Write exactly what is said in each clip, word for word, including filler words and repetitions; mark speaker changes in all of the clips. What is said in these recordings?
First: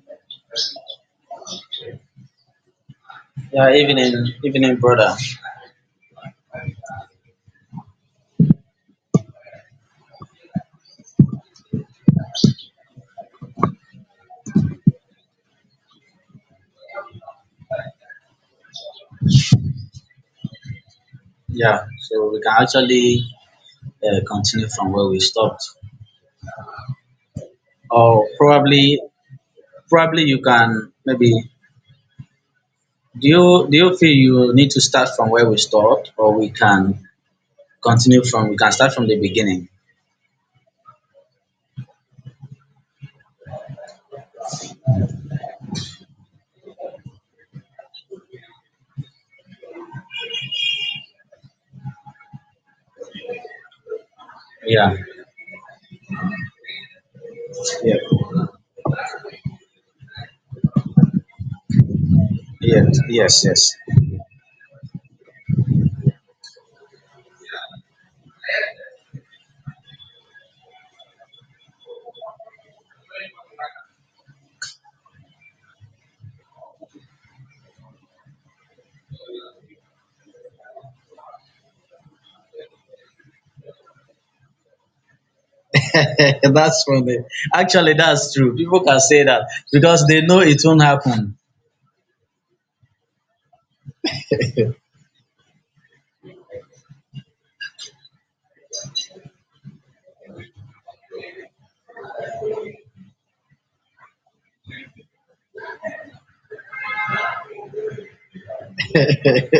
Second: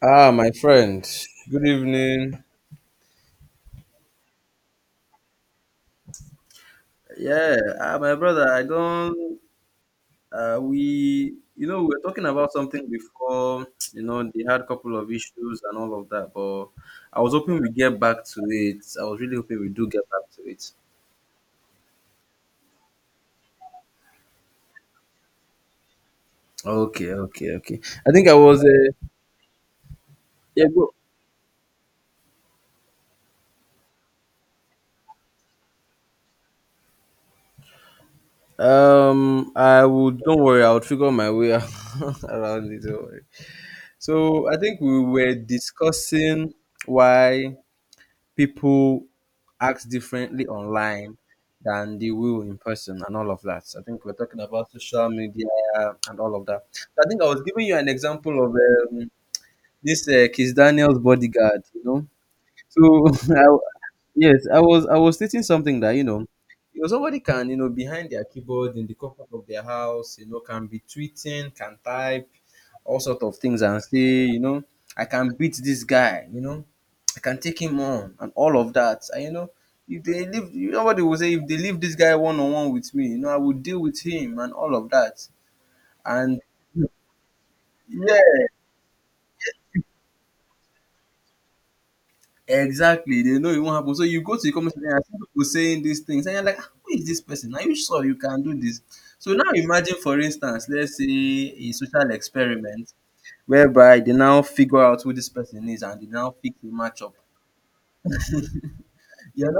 Speaker 1: Ah, my friend. Good evening.
Speaker 2: Yeah, evening, evening, brother.
Speaker 1: Yeah, uh, my brother, I don't. Uh, we, you know, we were talking about something before. You know, they had a couple of issues and all of that, but I was hoping we get back to it. I was really hoping we do get back to it.
Speaker 2: Yeah, so we can actually uh, continue from where we stopped,
Speaker 1: Okay, okay, okay. I think
Speaker 2: or
Speaker 1: I was.
Speaker 2: probably,
Speaker 1: Uh,
Speaker 2: probably you
Speaker 1: yeah, go.
Speaker 2: can maybe. Do you do you feel you need to start from where we stopped, or we can continue from? We can start from the
Speaker 1: Um,
Speaker 2: beginning.
Speaker 1: I would. Don't worry. I would figure my way around it. Don't worry. So I think we were discussing why people act differently online than they will in person and all of that. I think we're talking about
Speaker 2: Yeah,
Speaker 1: social media and all of that. I think I was giving you an
Speaker 2: yeah,
Speaker 1: example of um, this uh, Kiss Daniel's bodyguard, you know.
Speaker 2: yeah,
Speaker 1: So
Speaker 2: yes,
Speaker 1: I,
Speaker 2: yes.
Speaker 1: yes, I was I was stating something that you know, You know somebody can you know behind their keyboard in the comfort of their house, you know, can be tweeting, can type, all sort of things, and say, you know "I can beat this guy, you know, I can take him on," and all of that, and you know. If they leave, you know what they will say. If they leave this guy one on one with me, you know, I will deal with him and all of that. And
Speaker 2: that's funny. Actually, that's
Speaker 1: yeah,
Speaker 2: true. People can say that because they know it won't happen.
Speaker 1: exactly, they know it won't happen. So you go to the comment section and see people saying these things, and you're like, "Ah, who is this person? Are you sure you can do this?" So now imagine, for instance, let's say a social experiment whereby they now figure out who this person is and they now pick the matchup. You're now,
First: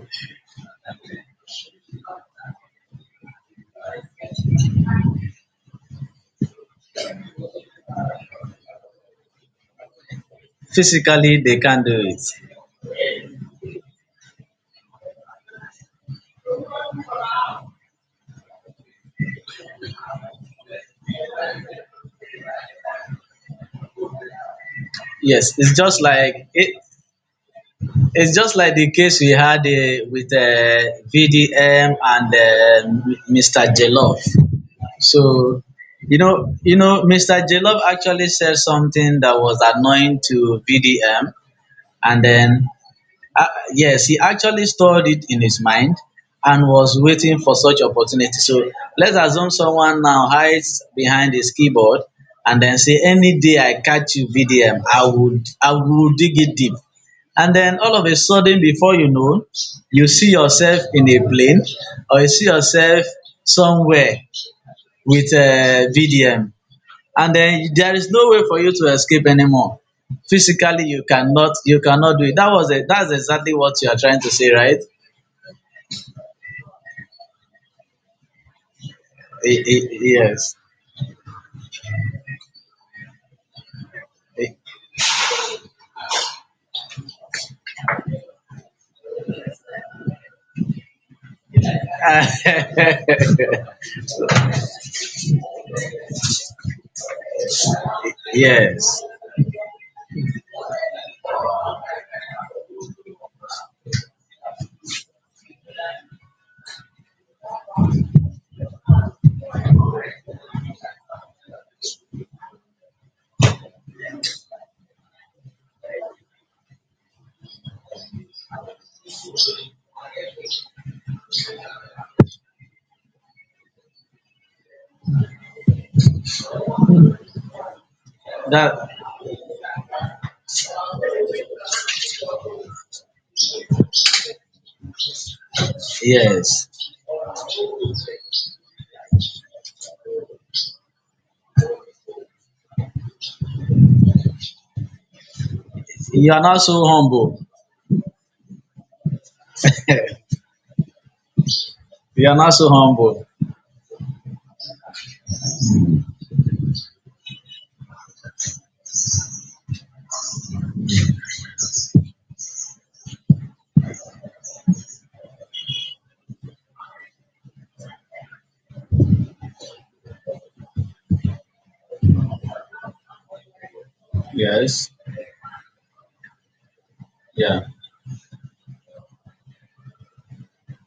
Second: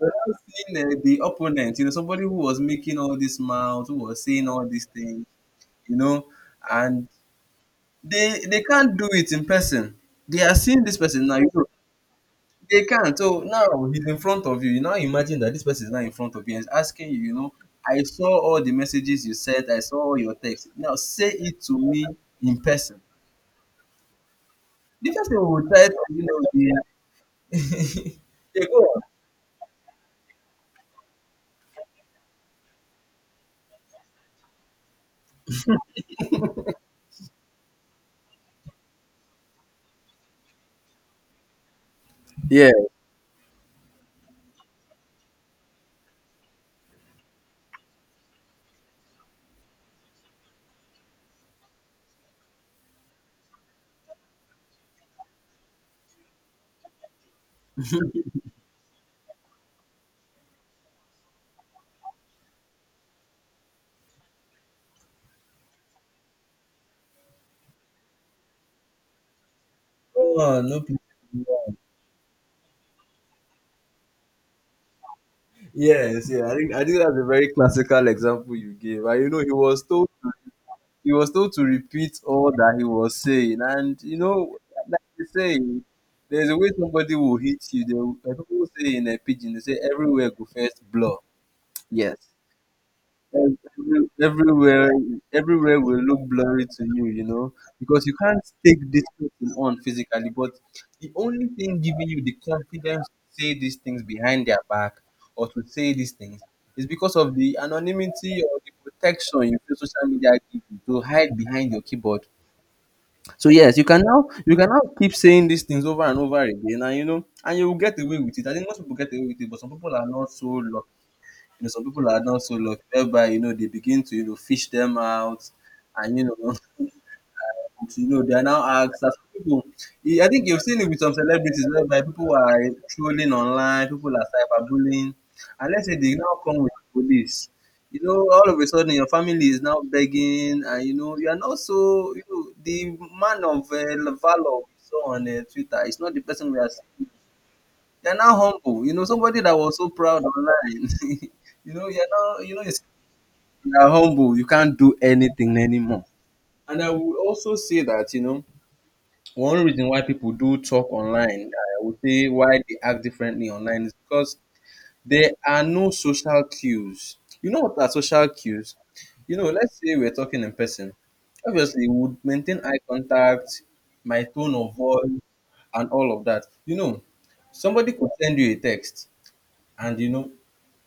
Speaker 1: you're now seeing uh, the opponent, you know, somebody who was making all this mouth, who was saying all these things, you know, and they they can't do it in person. They are seeing this person now.
Speaker 2: Physically,
Speaker 1: You
Speaker 2: they
Speaker 1: know,
Speaker 2: can't do it.
Speaker 1: they can't. So now he's in front of you. You now imagine that this person is now in front of you and is asking you, you know, "I saw all the messages you sent, I saw all your texts. Now say it to me in person." The person
Speaker 2: Yes,
Speaker 1: will
Speaker 2: it's
Speaker 1: try to,
Speaker 2: just
Speaker 1: you
Speaker 2: like
Speaker 1: know,
Speaker 2: it,
Speaker 1: the
Speaker 2: It's just
Speaker 1: they go
Speaker 2: like the
Speaker 1: on.
Speaker 2: case we had uh, with uh, V D M and uh, Mister Jelov. So, you know, you know, Mister Jelov actually said something that was annoying to V D M, and then
Speaker 1: Yeah.
Speaker 2: uh, yes, he actually stored it in his mind and was waiting for such opportunity. So let's assume someone now hides behind his keyboard and then say, "Any day I catch you V D M, I would I would dig it deep." And then all of a sudden, before you know, you see yourself in a plane or you see yourself somewhere with uh, V D M, and then there is no way for you to escape anymore.
Speaker 1: Go on, no
Speaker 2: Physically,
Speaker 1: people.
Speaker 2: you cannot you cannot do it. That was it That's exactly what you are trying to say, right?
Speaker 1: Yes, yeah. I think I think that's a very classical example you gave. And you know, he
Speaker 2: I-
Speaker 1: was
Speaker 2: I-
Speaker 1: told
Speaker 2: yes.
Speaker 1: he was told to repeat all that he was saying. And, you know, like they say, there's a way somebody will hit you. They will, like people say in a pidgin, they say, everywhere go first blow. Yes. ev- ev- Everywhere, everywhere will look blurry to you, you know, because you can't take
Speaker 2: Yes,
Speaker 1: this person on physically, but the only thing giving you the confidence to say these things behind their back or to say these things is because of the anonymity or the protection you feel social media gives you to hide behind your keyboard. So yes, you can now you can now keep saying these things over and over again, and you know, and you will get away with it. I think most people get away with it, but some people are not so, you know, some people are not so lucky whereby, you know, they begin to, you know, fish them out and, you know, and, you know, they are now
Speaker 2: that,
Speaker 1: asked as people. I think you've seen it with some celebrities whereby people are trolling online, people are cyberbullying, and let's say they now come
Speaker 2: yes,
Speaker 1: with police. You know, all of a sudden your family is now begging, and you know, you are not so, you know, the man of uh, valor we saw on uh, Twitter. It's not the
Speaker 2: you are
Speaker 1: person we
Speaker 2: not
Speaker 1: are
Speaker 2: so
Speaker 1: seeing.
Speaker 2: humble.
Speaker 1: You're now humble. You know, somebody that was so proud online. you know, you're
Speaker 2: You are
Speaker 1: now,
Speaker 2: not
Speaker 1: you know,
Speaker 2: so
Speaker 1: it's
Speaker 2: humble.
Speaker 1: You are humble. You can't do anything anymore. And I would also say that you know one reason why people do talk online, I would say why they act differently online is because there are no social cues. You know what are social cues? You know, let's say we're talking in person. Obviously, we would maintain eye contact, my tone of
Speaker 2: Yes,
Speaker 1: voice, and all of that. You know,
Speaker 2: yeah,
Speaker 1: somebody could send you a text and you know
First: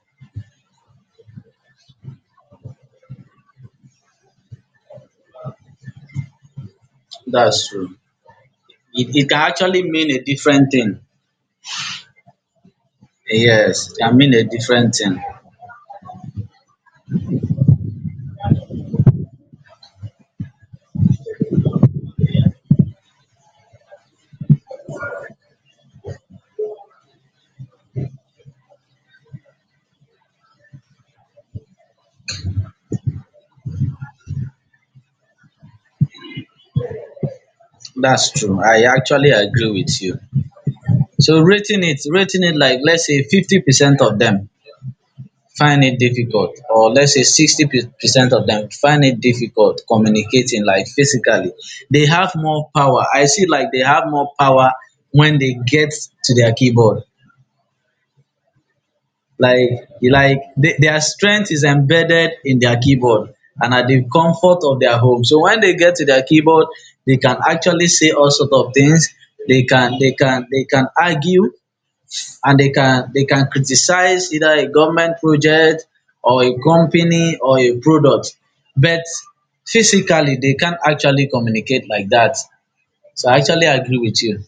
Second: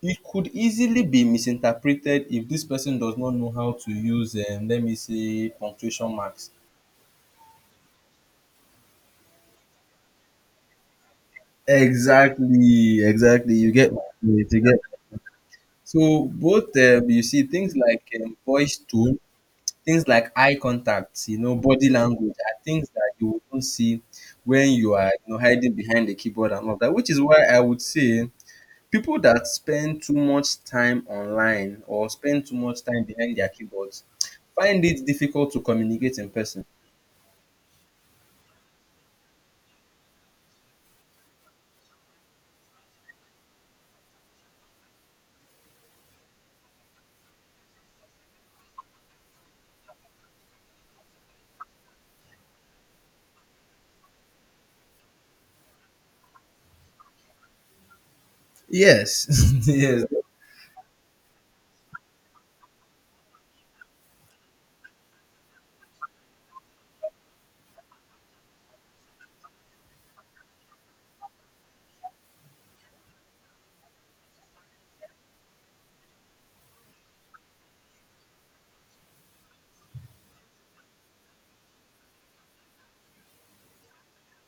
Speaker 1: it could easily be misinterpreted if this person does not know how to use, um, let me say, punctuation marks.
Speaker 2: that's true. It, it can actually mean a different thing.
Speaker 1: Exactly, exactly. You
Speaker 2: Yes,
Speaker 1: get
Speaker 2: it
Speaker 1: my
Speaker 2: can mean a
Speaker 1: point, you get.
Speaker 2: different thing.
Speaker 1: So both, um, you see things like, um, voice tone, things like eye contact, you know, body language are things that you won't see when you are, you know, hiding behind the keyboard and all that, which is why I would say people that spend too much time online or spend too much time behind their keyboards find it difficult to communicate in person.
Speaker 2: That's true, I actually agree with you. So rating it rating it like let's say 50 percent of them find it difficult, or let's say 60 percent of them find it difficult communicating like physically. They have more power. I see, like they have more power when they get to their keyboard.
Speaker 1: Yes,
Speaker 2: Like,
Speaker 1: yes.
Speaker 2: like they, their strength is embedded in their keyboard and at the comfort of their home. So when they get to their keyboard, they can actually say all sort of things. They can they can they can argue, and they can they can criticize either a government project or a company or a product. But physically, they can't actually communicate like that. So I actually agree with you.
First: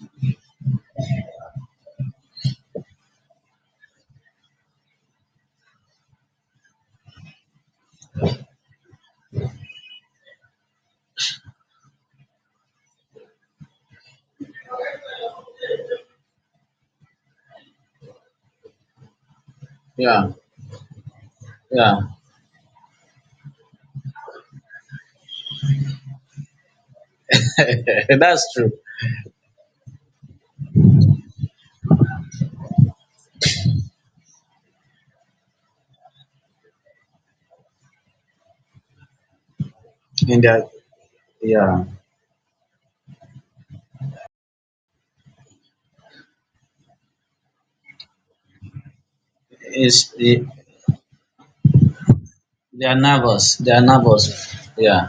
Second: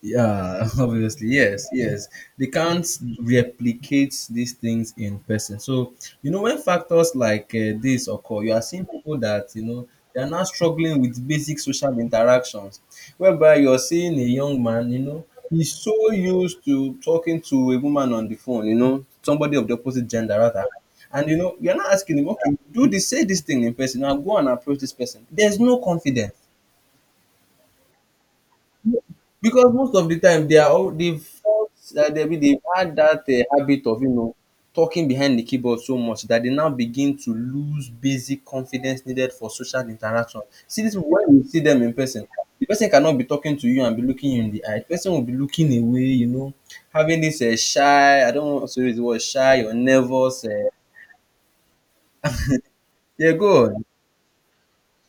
Speaker 1: Yeah, obviously, yes, yes, they can't replicate these things in person. So you know, when factors like uh, this occur, you are seeing people that, you know, they are now struggling with basic social interactions, whereby you're seeing a young man, you know, he's so used to talking to a woman on the phone, you know, somebody of the opposite
Speaker 2: Yeah.
Speaker 1: gender rather, and you know, you're not
Speaker 2: yeah
Speaker 1: asking him, okay, do this, say this thing in person, now go and approach this person, there's no confidence
Speaker 2: that's true.
Speaker 1: because most of the time they are all they've fought, that they they've had that uh, habit of, you know, talking behind the keyboard so much that they now begin to lose basic confidence needed for social interaction.
Speaker 2: In their
Speaker 1: See this people, when you see them
Speaker 2: Yeah,
Speaker 1: in person, the person cannot be talking to you and be looking you in the eye. The person will be looking away, you know, having this uh, shy. I don't want to use the word shy or
Speaker 2: it's,
Speaker 1: nervous. Uh,
Speaker 2: they are
Speaker 1: yeah,
Speaker 2: nervous,
Speaker 1: go
Speaker 2: they are
Speaker 1: on.
Speaker 2: nervous, yeah.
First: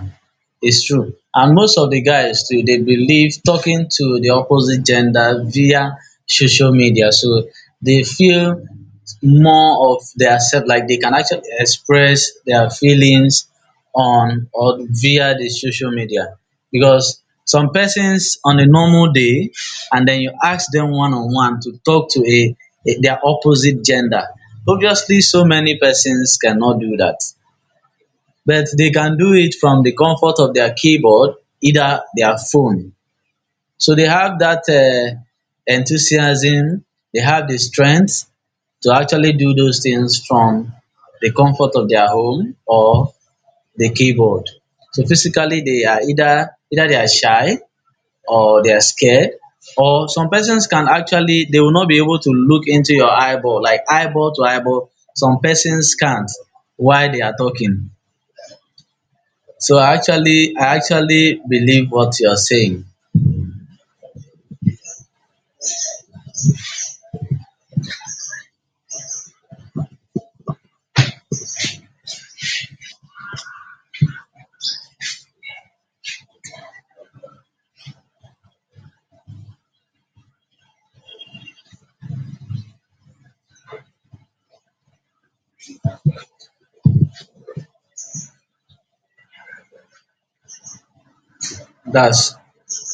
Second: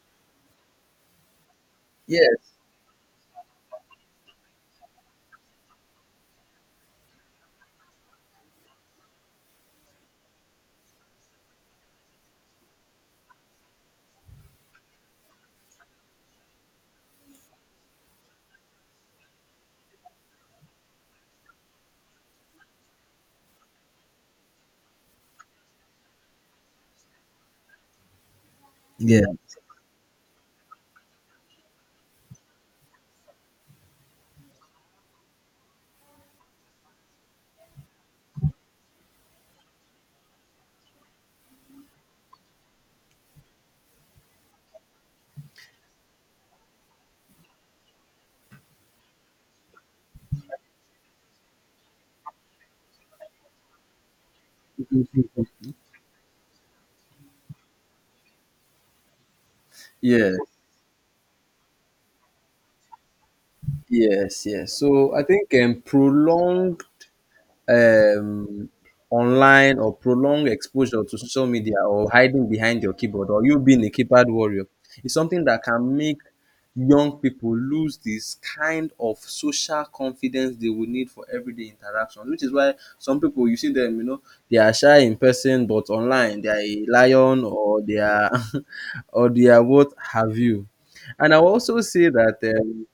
Speaker 2: It's true. And most of the guys
Speaker 1: Yes.
Speaker 2: too, they believe talking to the opposite gender via social media. So they feel more of their self, like they can actually express their feelings on or via the social media. Because some persons on a normal day, and then you ask them one on one to talk to a, a their opposite gender. Obviously, so many persons cannot do that, but they can
Speaker 1: Yeah.
Speaker 2: do it from the comfort of their keyboard, either their phone. So they have that uh, enthusiasm, they have the strength to actually do those things from the comfort of their home or the keyboard. So physically, they are either either they are shy, or they are scared, or some persons can actually, they will not be able to look into your eyeball, like eyeball to eyeball. Some persons can't while they are talking. So I
Speaker 1: Yes,
Speaker 2: actually I actually believe what you're saying.
Speaker 1: yes, yes. So I think, um, prolonged, um, online or prolonged exposure to social media or hiding behind your keyboard or you being a keypad warrior is something that can make young people lose this kind of social confidence they would need for everyday interaction, which is why some people you see them, you know, they are shy in person but online they are a lion or they are or they are what have you. And I will also say
Speaker 2: That's...
Speaker 1: that, um,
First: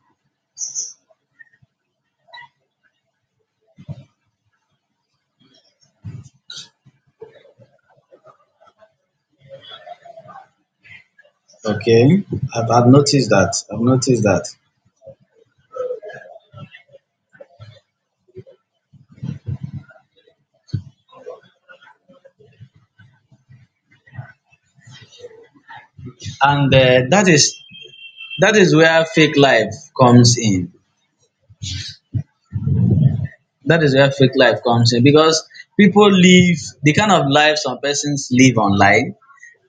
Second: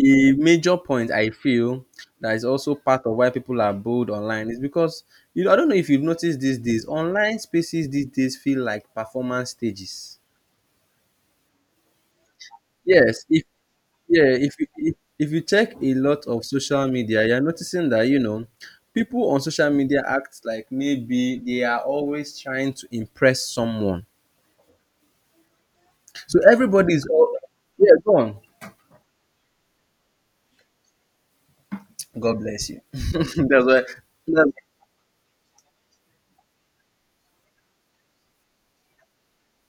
Speaker 1: a major point I feel that is also part of why people are bold online is because, you know, I don't know if you've noticed, these days, online spaces these days feel like performance stages.
Speaker 2: Okay, I've, I've
Speaker 1: Yes,
Speaker 2: noticed
Speaker 1: if
Speaker 2: that. I've noticed
Speaker 1: yeah,
Speaker 2: that.
Speaker 1: if you if, if you check a lot of social media, you're noticing that, you know, people on social media act like maybe they are always trying to impress someone. So
Speaker 2: and uh,
Speaker 1: everybody's
Speaker 2: that
Speaker 1: all,
Speaker 2: is...
Speaker 1: yeah, go on.
Speaker 2: that is where fake life comes in.
Speaker 1: God bless you. That's why
Speaker 2: That is where fake
Speaker 1: that's,
Speaker 2: life comes in, because people live... the kind of life some persons live online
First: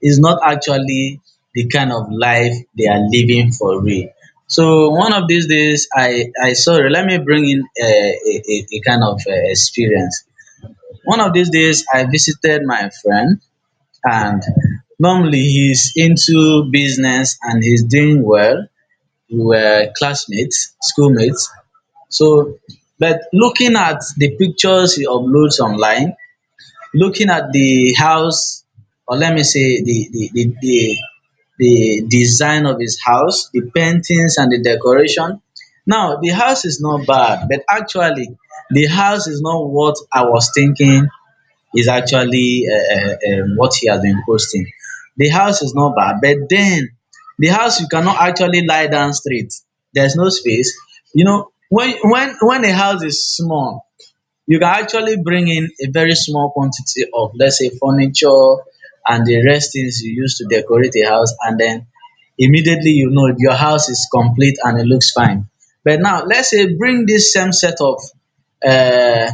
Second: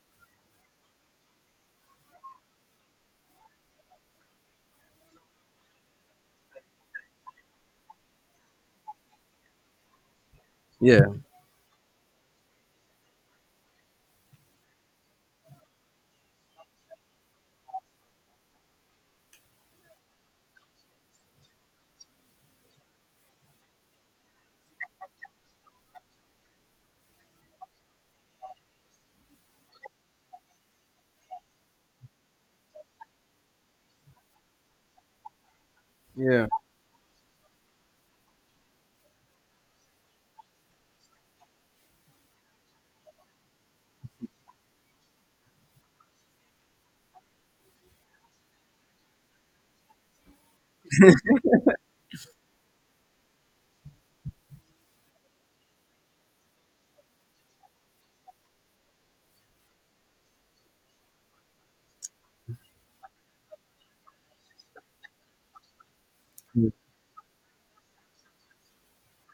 Speaker 2: is not actually the kind of life they are living for real. So one of these days, I I saw... Let me bring in a, a, a a kind of uh, experience.
Speaker 1: yeah.
Speaker 2: One of these days, I visited my friend, and normally he's into business and he's doing well. We were classmates, schoolmates. So, but looking at the pictures he uploads online, looking at the house, or let me say the the the the, the design of his house, the paintings and the decoration. Now, the house is not bad, but actually, the house is not what I was thinking is actually uh, uh, um, what he has been posting. The house is not bad, but then the house, you cannot actually lie down straight. There's no space. You know, when when when a house is small, you can actually bring in a very small quantity of let's say furniture and the rest things you use to decorate a house, and then immediately you know your house is complete and it looks fine. But now let's say bring this same set of uh,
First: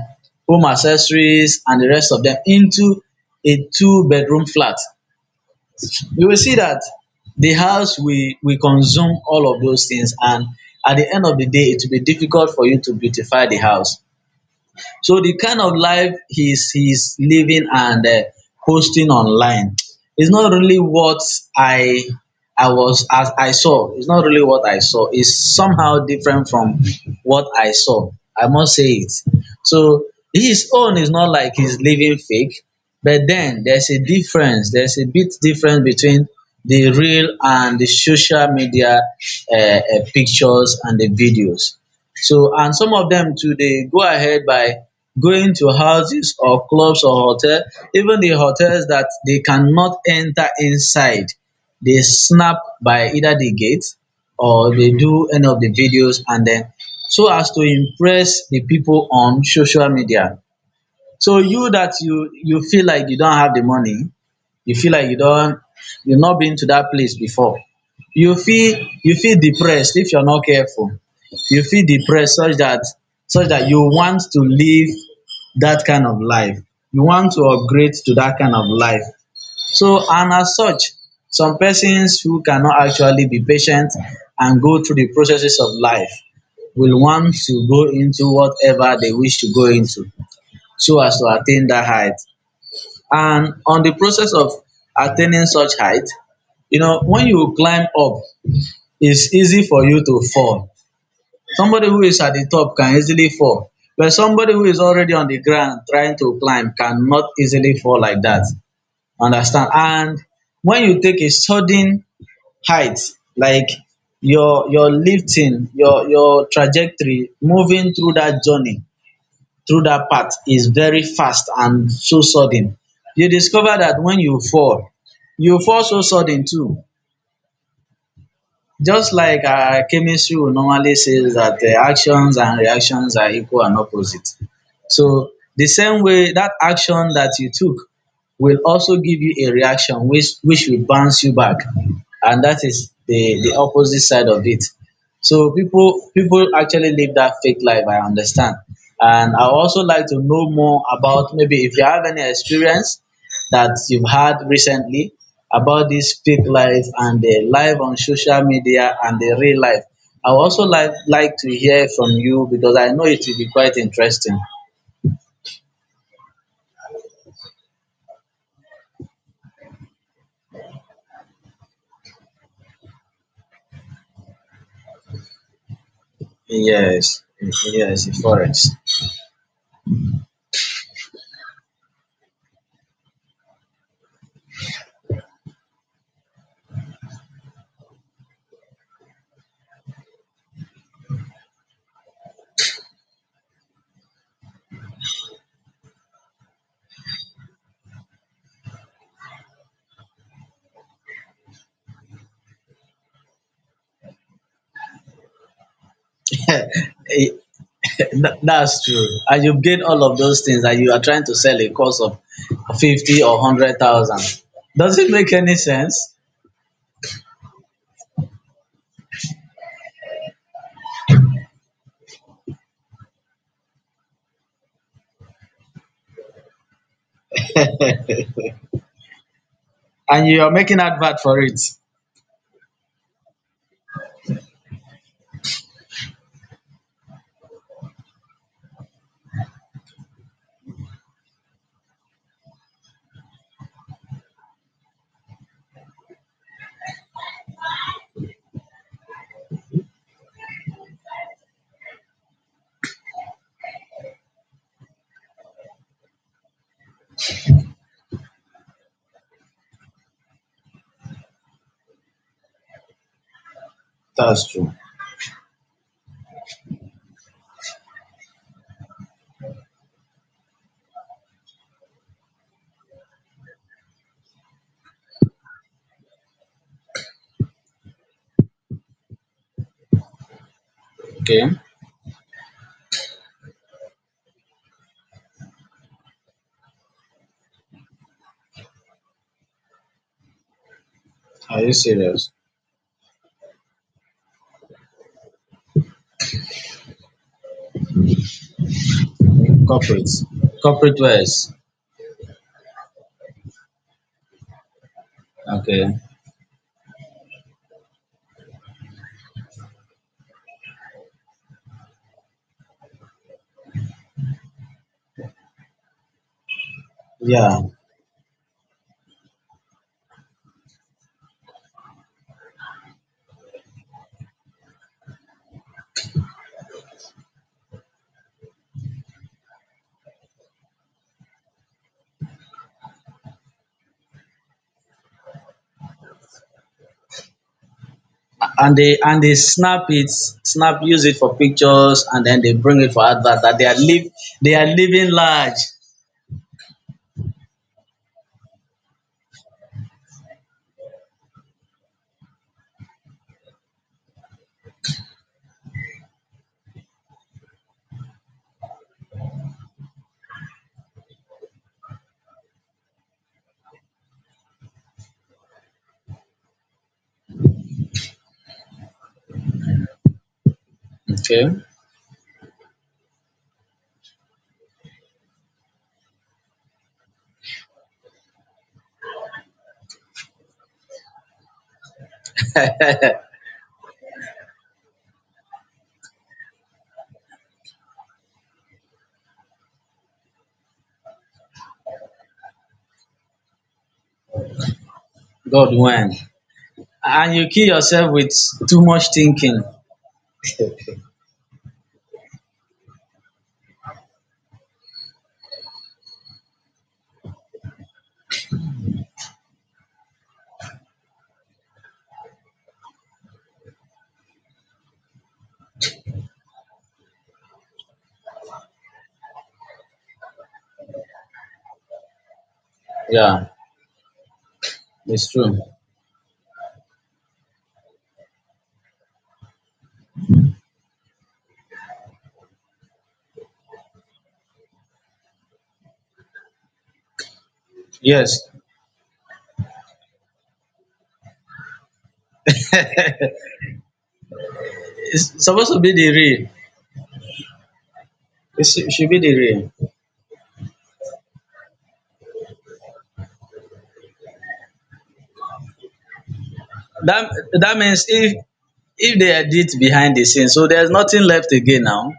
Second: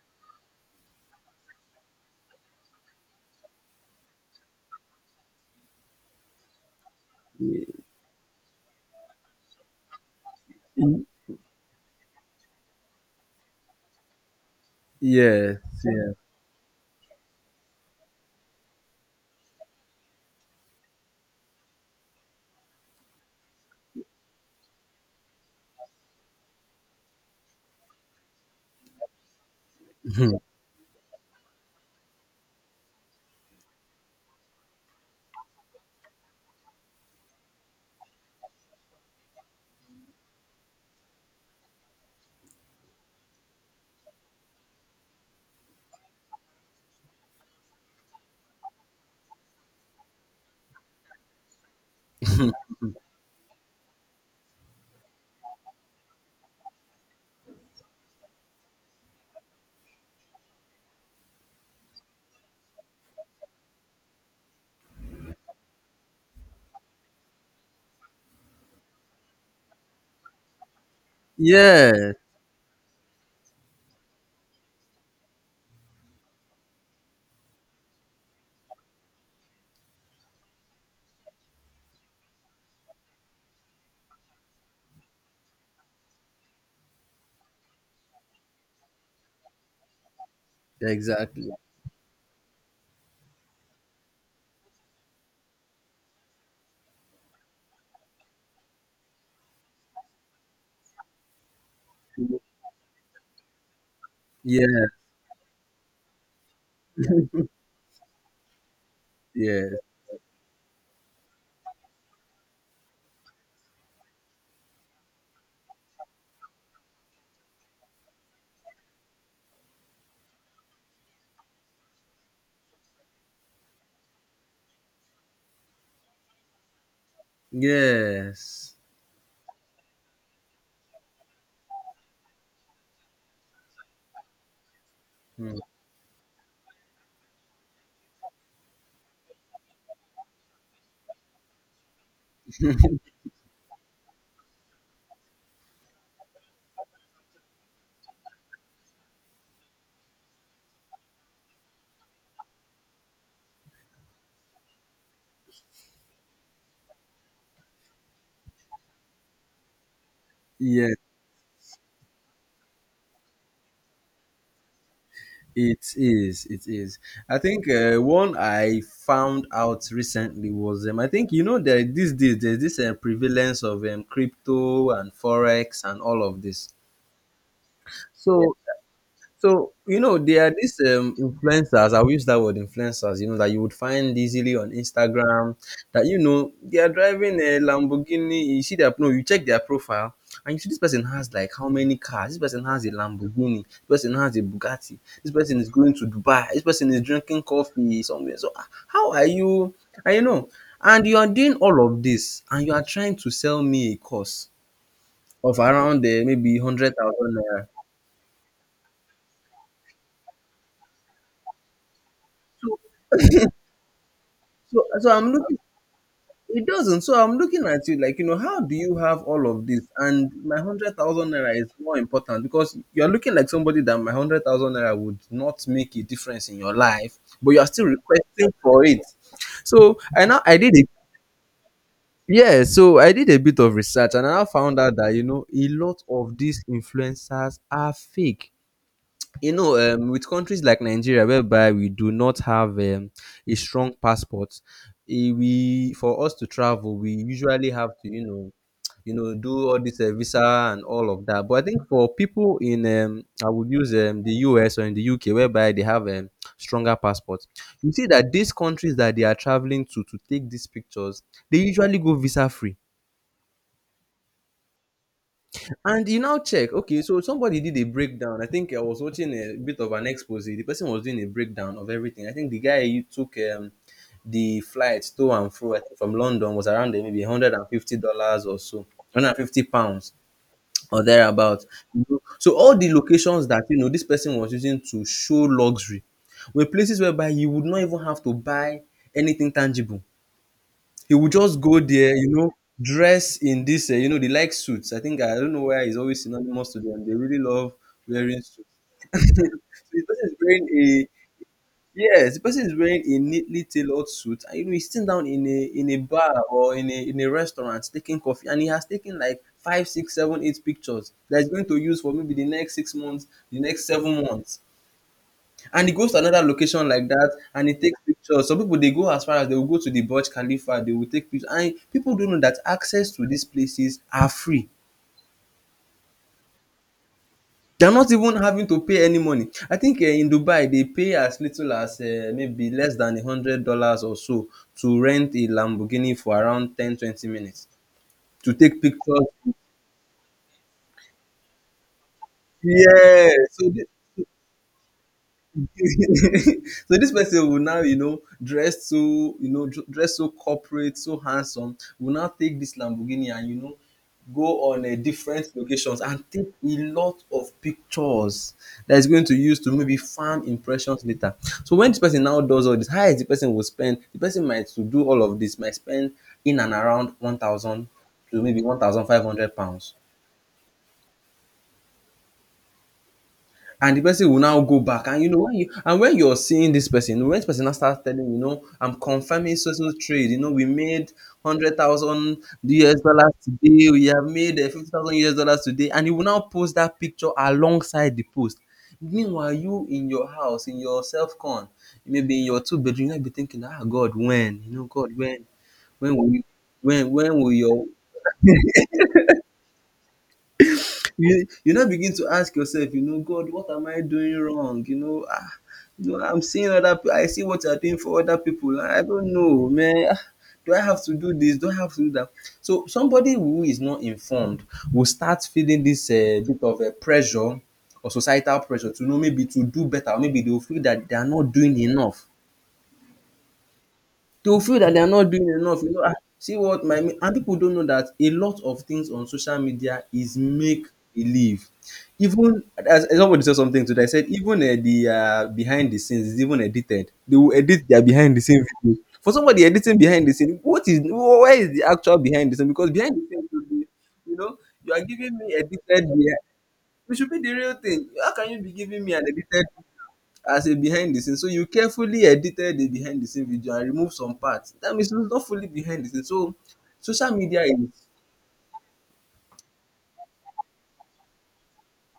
Speaker 2: home accessories and the rest of them into a two bedroom flat. You will see that the
Speaker 1: Yeah.
Speaker 2: house will will consume all of those things, and at the end of the day it will be difficult for you to beautify the house. So the
Speaker 1: Yes,
Speaker 2: kind of life
Speaker 1: yes.
Speaker 2: he's he's living and uh, posting online is not really what I... I was as I saw. It's not really what I saw. It's somehow different from what I saw, I must say it. So
Speaker 1: Mhm.
Speaker 2: his own is not like he's living fake, but then there's a difference. There's a bit difference between the real and the social media uh, uh, pictures and the videos. So, and some of them too, they go ahead by going to houses or clubs or hotel, even the hotels that they cannot enter inside. They snap by either the gate or they do any of the videos, and then so as to impress the people on social media. So you, that you you feel like you don't have the money, you feel like you don't... you have not been to that place before. You feel you feel depressed if you're not careful. You feel
Speaker 1: Yes,
Speaker 2: depressed, such that such that you want to live that kind of life. You want to upgrade to that kind of life. So and as such, some persons who cannot actually be patient and go through the processes of life will want to go into whatever they wish to go into so as to
Speaker 1: exactly.
Speaker 2: attain that height. And on the process of attaining such height, you know, when you climb up, it's easy for you to fall. Somebody who is at the top can easily fall, but somebody who is
Speaker 1: Yes,
Speaker 2: already on the ground trying to climb cannot easily fall like that. Understand?
Speaker 1: yes,
Speaker 2: And when you take a sudden height, like your your lifting, your your trajectory moving through that journey, through that path, is very fast and so sudden. You discover that when you fall, you fall so sudden too.
Speaker 1: yes.
Speaker 2: Just like uh, chemistry will normally says that uh, actions and reactions are equal and opposite. So
Speaker 1: Mm.
Speaker 2: the same way that action that you took will also give you a reaction which which will bounce you back, and that is the the opposite side of it. So people people actually live that fake life. I understand, and I also like to know more about maybe if you have any experience that you've had recently about this fake life, and the live on social media and the real life. I would also like
Speaker 1: Yes,
Speaker 2: like to hear from you, because I know it will be quite interesting.
Speaker 1: it is. It is. I think, uh, one I found out recently was, um, I think you know that these days there's this uh, prevalence of um, crypto and forex and all of this.
Speaker 2: Yes, yes, the
Speaker 1: So,
Speaker 2: forex.
Speaker 1: so you know there are these, um, influencers. I will use that word influencers. You know that you would find easily on Instagram. That you know they are driving a Lamborghini. You see their no. You check their profile and you see this person has like how many cars. This person has a Lamborghini. This person has a Bugatti. This person is going to Dubai. This person is drinking coffee somewhere. So ah, how are you? And you know, and you are doing all of this and you are trying to sell me a course of around, uh, maybe one hundred
Speaker 2: Eh,
Speaker 1: thousand naira.
Speaker 2: tha- that's true. And you've gained all of those things and you are trying to sell a course of
Speaker 1: So
Speaker 2: fifty or hundred thousand.
Speaker 1: so
Speaker 2: Does it
Speaker 1: so I'm
Speaker 2: make any
Speaker 1: looking.
Speaker 2: sense?
Speaker 1: It doesn't. So I'm looking at you like, you know, how do you have all of this? And my hundred thousand naira is more important because you're looking like somebody that my hundred thousand naira would not make a difference in your life, but you're still requesting for it. So I
Speaker 2: And
Speaker 1: now
Speaker 2: you are
Speaker 1: I did
Speaker 2: making
Speaker 1: it.
Speaker 2: advert for it.
Speaker 1: Yeah, so I did a bit of research and I now found out that you know a lot of these influencers are fake, you know, um, with countries like Nigeria whereby we do not have, um, a strong passport. Eh, we, for us to travel we usually have to, you know, you know, do all this uh, visa and all of that. But I think for people in, um, I would use, um, the US or in the U K whereby they have, um, stronger passports, you see that these countries that they are traveling to to take these pictures they usually go visa free.
Speaker 2: That's true.
Speaker 1: And you now check, okay, so somebody did a breakdown. I think I was watching a bit of an expose. The person was doing a breakdown of everything. I think the guy who took um, the flight to and fro, I think from London, was around there, maybe one hundred fifty dollars or so, one hundred fifty pounds or
Speaker 2: Okay.
Speaker 1: thereabout. You know, So all the locations that, you know, this person was using to show luxury were places whereby you would not even have to buy anything tangible. He would just
Speaker 2: Are you
Speaker 1: go there, you
Speaker 2: serious?
Speaker 1: know, Dress in this, uh, you know, they like suits. I think I don't know why it's always synonymous to them. They really love wearing suits. so the
Speaker 2: Corporate.
Speaker 1: person is wearing
Speaker 2: Corporate
Speaker 1: a
Speaker 2: wares.
Speaker 1: yes, the person is wearing a neatly tailored suit, and you know he's sitting down in a in
Speaker 2: Okay.
Speaker 1: a bar or in a in a restaurant taking coffee, and he has taken like five, six, seven, eight pictures that he's going to use for maybe the next six months, the next seven months. And he goes to another location like that
Speaker 2: Yeah.
Speaker 1: and he takes pictures. Some people they go as far as they will go to the Burj Khalifa, they will take pictures. And people don't know that access to these places are free. They're not even having to pay any money. I think uh, in Dubai they pay as little as uh, maybe less than a hundred dollars or so to rent a Lamborghini for around ten, twenty minutes to
Speaker 2: And
Speaker 1: take
Speaker 2: they, and
Speaker 1: pictures.
Speaker 2: they snap it, snap use it for pictures, and then they bring it for
Speaker 1: Yeah.
Speaker 2: advert that they
Speaker 1: So
Speaker 2: are
Speaker 1: they,
Speaker 2: live, they are living large.
Speaker 1: so this person will now you know dress so you know dr- dress so corporate, so handsome, will now take this Lamborghini and you know go on uh, different locations and take a lot of pictures that is going to use to maybe farm impressions later. So when this person now does all this, how is the person will spend, the person might, to do all of this, might spend in and around one thousand to maybe one thousand five hundred pounds.
Speaker 2: Okay.
Speaker 1: And the person will now go back, and you know when you and when you're seeing this person, when this person now starts telling you, you know, I'm confirming social trade, you know we made hundred thousand U S dollars US dollars today, we have made uh, fifty thousand U S dollars US dollars today, and you will now post that picture alongside the post. Meanwhile you in your house, in your self con, maybe in your two bedroom, you might be thinking, ah, God when, you know, God when
Speaker 2: God when,
Speaker 1: when will you, when
Speaker 2: and
Speaker 1: when
Speaker 2: you
Speaker 1: will
Speaker 2: kill
Speaker 1: your,
Speaker 2: yourself with too much thinking.
Speaker 1: you you now begin to ask yourself, you know, God, what am I doing wrong? You know, ah, you know, I'm seeing other pe- I see what you're doing for other people. I don't know, man. Ah, do I have to do this? Do I have to do that? So somebody who is not informed will start feeling this uh, bit of a pressure or societal pressure to know maybe to do better, or maybe they'll feel that they are not doing enough.
Speaker 2: Yeah,
Speaker 1: They will feel that they are not
Speaker 2: it's
Speaker 1: doing
Speaker 2: true.
Speaker 1: enough, you know, "Ah, see what my mate," and people don't know that a lot of things on social media is make believe. Even as as somebody said something today, I said even, eh, the, uh behind the scenes is even edited. They will edit their behind the
Speaker 2: Yes,
Speaker 1: scene video. For somebody editing behind the scene, what is wh where is the actual behind the scene? Because behind the scene should be, you know, you are giving
Speaker 2: it's
Speaker 1: me
Speaker 2: supposed to be
Speaker 1: edited
Speaker 2: the
Speaker 1: behind,
Speaker 2: real.
Speaker 1: it should be the real thing. How can you
Speaker 2: It
Speaker 1: be
Speaker 2: should
Speaker 1: giving
Speaker 2: should
Speaker 1: me
Speaker 2: be
Speaker 1: an
Speaker 2: the
Speaker 1: edited
Speaker 2: real.
Speaker 1: as a behind the scene? So you carefully edited the behind the scene video and remove some parts, that means it's not fully behind the scene. So
Speaker 2: That...
Speaker 1: social media is,
Speaker 2: that means if if they edit behind the scenes, so there's nothing left again now.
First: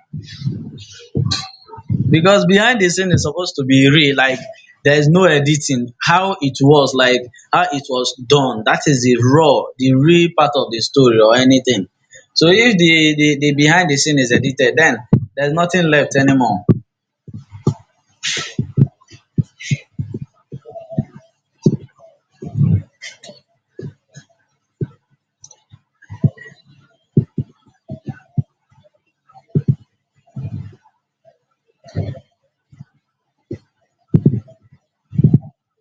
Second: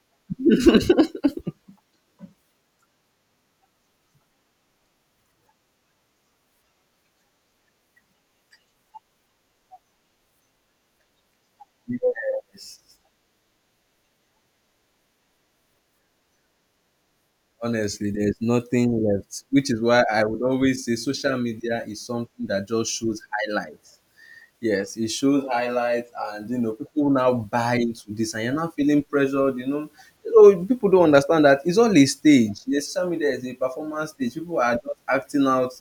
Speaker 2: Because behind the scene is supposed to be real, like there is no editing. How it was like, how it was done, that is the raw, the real part of the story or anything. So if
Speaker 1: yes,
Speaker 2: the the, the behind the scene is edited, then there's nothing left anymore.
Speaker 1: honestly there's nothing left, which is why I would always say social media is something that just shows highlights. Yes, it shows highlights and, you know, people now buy into this and you're now feeling pressured, you know. You know, people don't understand that it's all a stage. The social media is a performance stage. People are just acting out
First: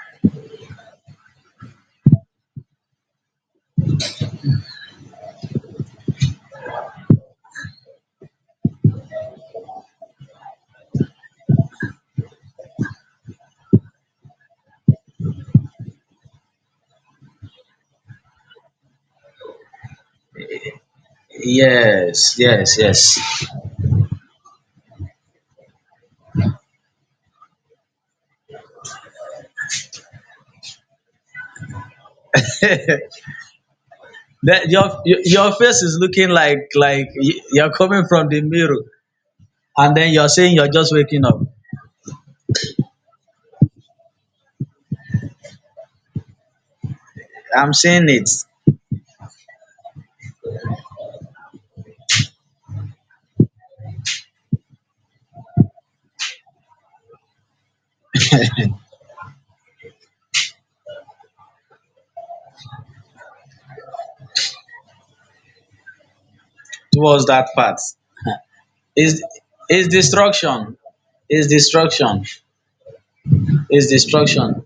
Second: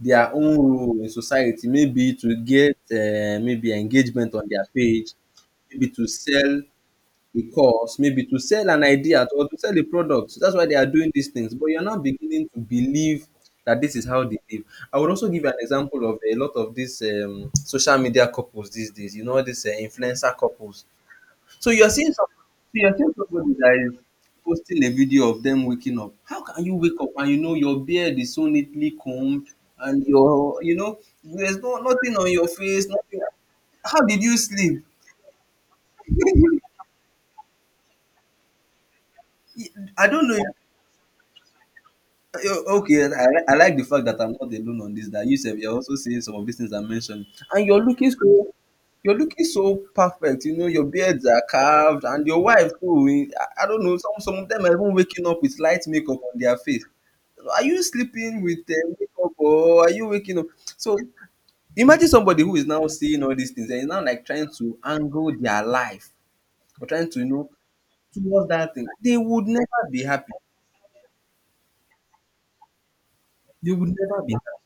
Speaker 1: their own role in society, maybe to get, uh, maybe engagement on their page, maybe to sell, because maybe to sell an idea or to sell a product. So that's why they are doing these things. But you're not beginning to believe that this is how they live. I would also give an example of a lot of these um, social media couples these days. You know, these uh, influencer couples. So you're seeing some,
Speaker 2: Yes,
Speaker 1: so
Speaker 2: yes,
Speaker 1: you're
Speaker 2: yes,
Speaker 1: seeing somebody that is posting a video of them waking up. How can you wake up and you know your beard is so neatly combed and your, you know, there's no nothing on your face, nothing. How did you
Speaker 2: that
Speaker 1: sleep?
Speaker 2: your your your face is looking like like y- you're coming from the mirror, and
Speaker 1: I
Speaker 2: then
Speaker 1: don't
Speaker 2: you're
Speaker 1: know.
Speaker 2: saying you're just waking up.
Speaker 1: Yo, okay, I, I like the fact that I'm not alone on this. That you said you're also saying some of these things I mentioned, and
Speaker 2: I'm
Speaker 1: you're
Speaker 2: saying
Speaker 1: looking
Speaker 2: it.
Speaker 1: so, you're looking so perfect. You know, your beards are carved, and your wife too. Eh, I, I don't know. Some some of them are even waking up with light makeup on their face. Are you sleeping with uh, makeup, or are you waking up? So imagine somebody who is now seeing all these things and is now like trying to angle their life or trying to you
Speaker 2: Towards that
Speaker 1: know
Speaker 2: part,
Speaker 1: towards that thing. They
Speaker 2: is
Speaker 1: would never
Speaker 2: is
Speaker 1: be happy.
Speaker 2: destruction. Is destruction.
Speaker 1: They
Speaker 2: Is
Speaker 1: would never be.
Speaker 2: destruction.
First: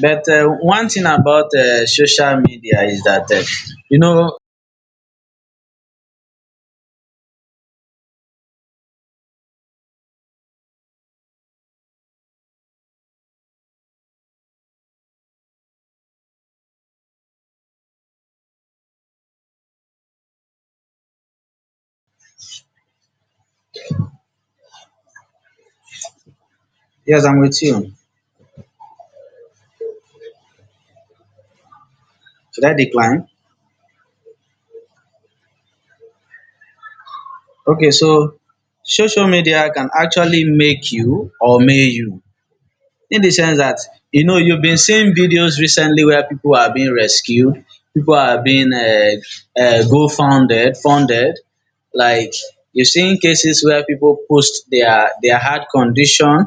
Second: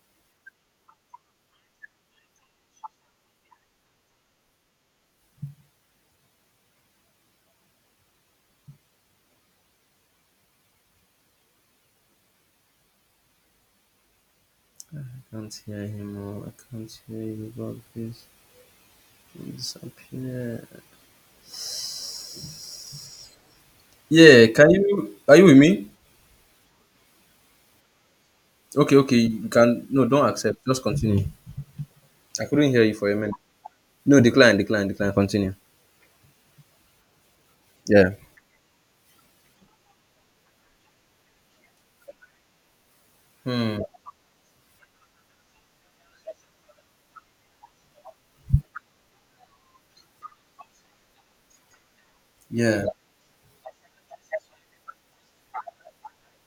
Speaker 2: But uh, one thing about uh, social media is that, uh, you know,
Speaker 1: Can't hear him, or I can't hear his loud voice can disappear. Yeah, can you, are you with me?
Speaker 2: yes, I'm with you.
Speaker 1: Okay, okay, you can, no don't accept, just continue. I
Speaker 2: Should
Speaker 1: couldn't
Speaker 2: I
Speaker 1: hear you for a
Speaker 2: decline?
Speaker 1: minute. No, decline, decline, decline, continue.
Speaker 2: Okay,
Speaker 1: Yeah.
Speaker 2: so social media can actually make you or may you, in the sense that,
Speaker 1: Hmm.
Speaker 2: you know, you've been seeing videos recently where people are being rescued, people are being uh, uh, go founded, funded. Like
Speaker 1: Yeah.
Speaker 2: you're seeing cases where people post their their hard condition,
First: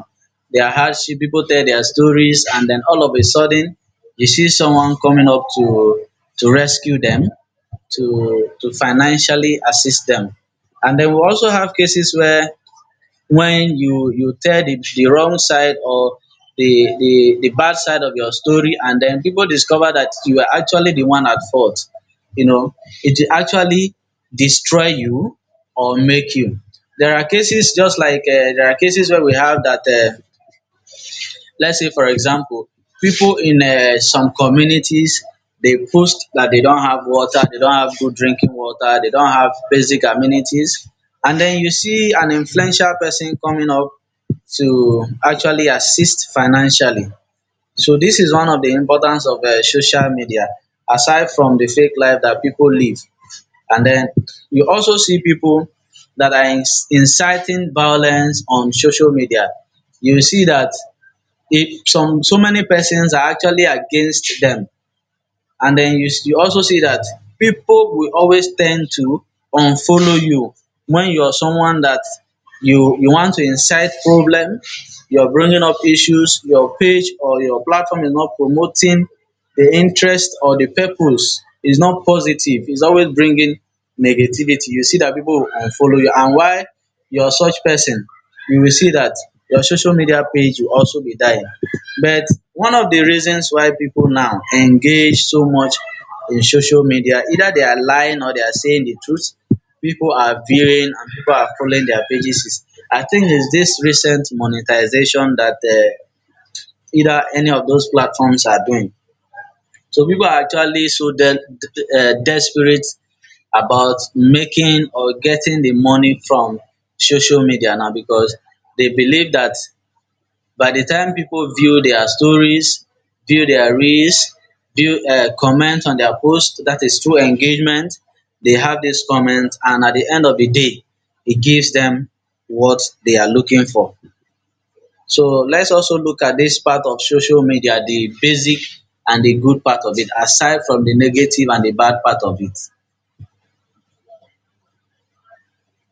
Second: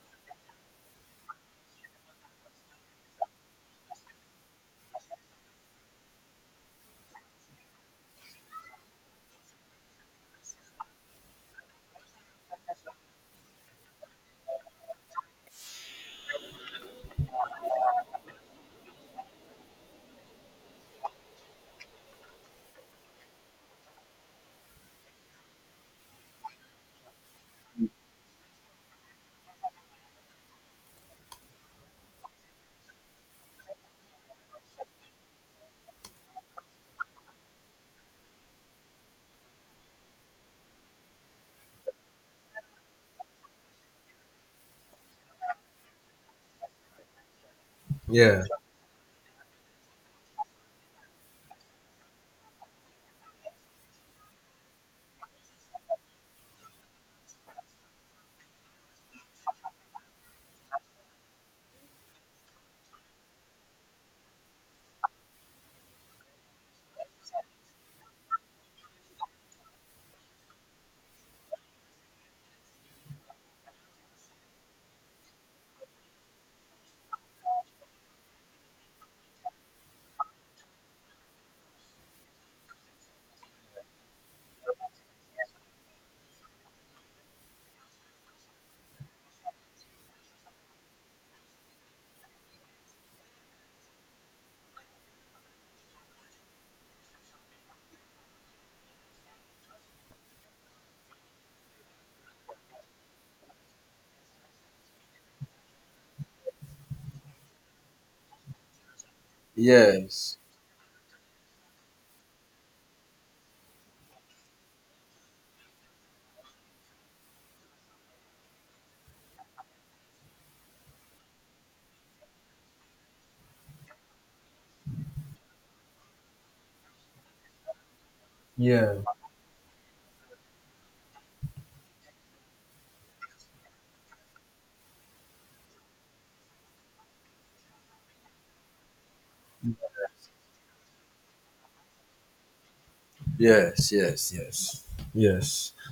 Speaker 2: their hardship. People tell their stories, and then all of a sudden you see someone coming up to to rescue them, to to financially assist them. And then we also have cases where when you you tell the, the wrong side or the, the the bad side of your story, and then people discover that you are actually the one at fault. You know, it will actually destroy you or make you. There are cases just like uh, there are cases where we have that uh, let's say, for example, people in um some communities, they post that they don't have water, they don't have good drinking water, they don't have basic amenities. And then you see an influential person coming up to actually assist financially. So this is
Speaker 1: Yeah.
Speaker 2: one of the importance of um social media, aside from the fake life that people live. And then you also see people that are ins- inciting violence on social media. You see that if some, so many persons are actually against them. And then you, s- you also see that people will always tend to unfollow you when you're someone that you you want to incite problem. You're bringing up issues. Your page or your platform is not promoting the interest, or the purpose is not positive, it's always bringing negativity. You see that people will unfollow you, and while you're such person, you will see that your social media page will also be dying. But one of the reasons why people now engage so much in social media, either they are lying or they are saying the truth, people are viewing and people are following their pages, is I think it's this recent monetization that uh, either any of those platforms are doing. So people
Speaker 1: Yes.
Speaker 2: are actually so de- de- uh, desperate about making or getting the money from social media now, because they believe that by the time people view their stories, view their reels, view, uh, comment on their post, that is true engagement. They have
Speaker 1: Yeah.
Speaker 2: this comment, and at the end of the day, it gives them what they are looking for. So let's also look at this part of social media, the basic and the good part of it, aside from the negative and the bad part of it.
Speaker 1: Yes, yes, yes, yes.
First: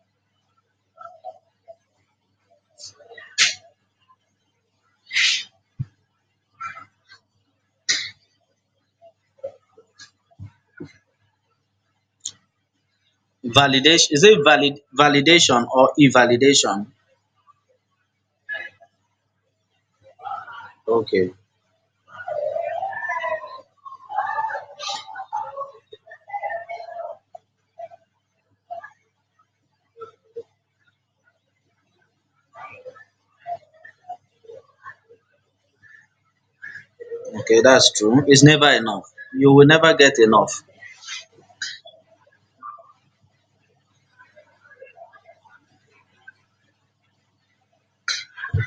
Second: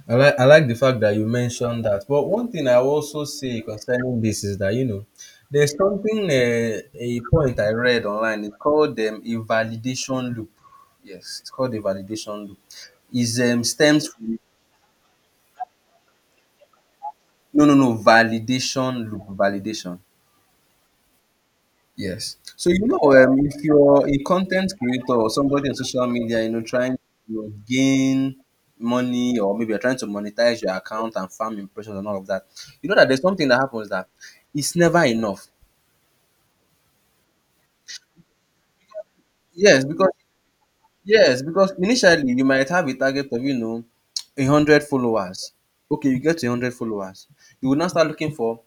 Speaker 1: I like I like the fact that you mentioned that. But one thing I also say concerning this is that you know, there's something uh, a point I read online. It's called um, a validation loop. Yes, it's called a validation loop. Is um stems
Speaker 2: Validation, is
Speaker 1: from,
Speaker 2: it valid validation or invalidation?
Speaker 1: no no no, validation loop, validation.
Speaker 2: Okay,
Speaker 1: Yes. So you know, um, if you're a content creator or somebody on social media, you know, trying to gain money or maybe you're trying to monetize your account and farm impressions and all of that, you know that there's something that happens that it's never enough.
Speaker 2: okay, that's true. It's never enough. You will
Speaker 1: Yes,
Speaker 2: never
Speaker 1: because
Speaker 2: get enough.
Speaker 1: yes, because initially you might have a target of, you know, a hundred followers. Okay, you get to a hundred followers. You will now start looking for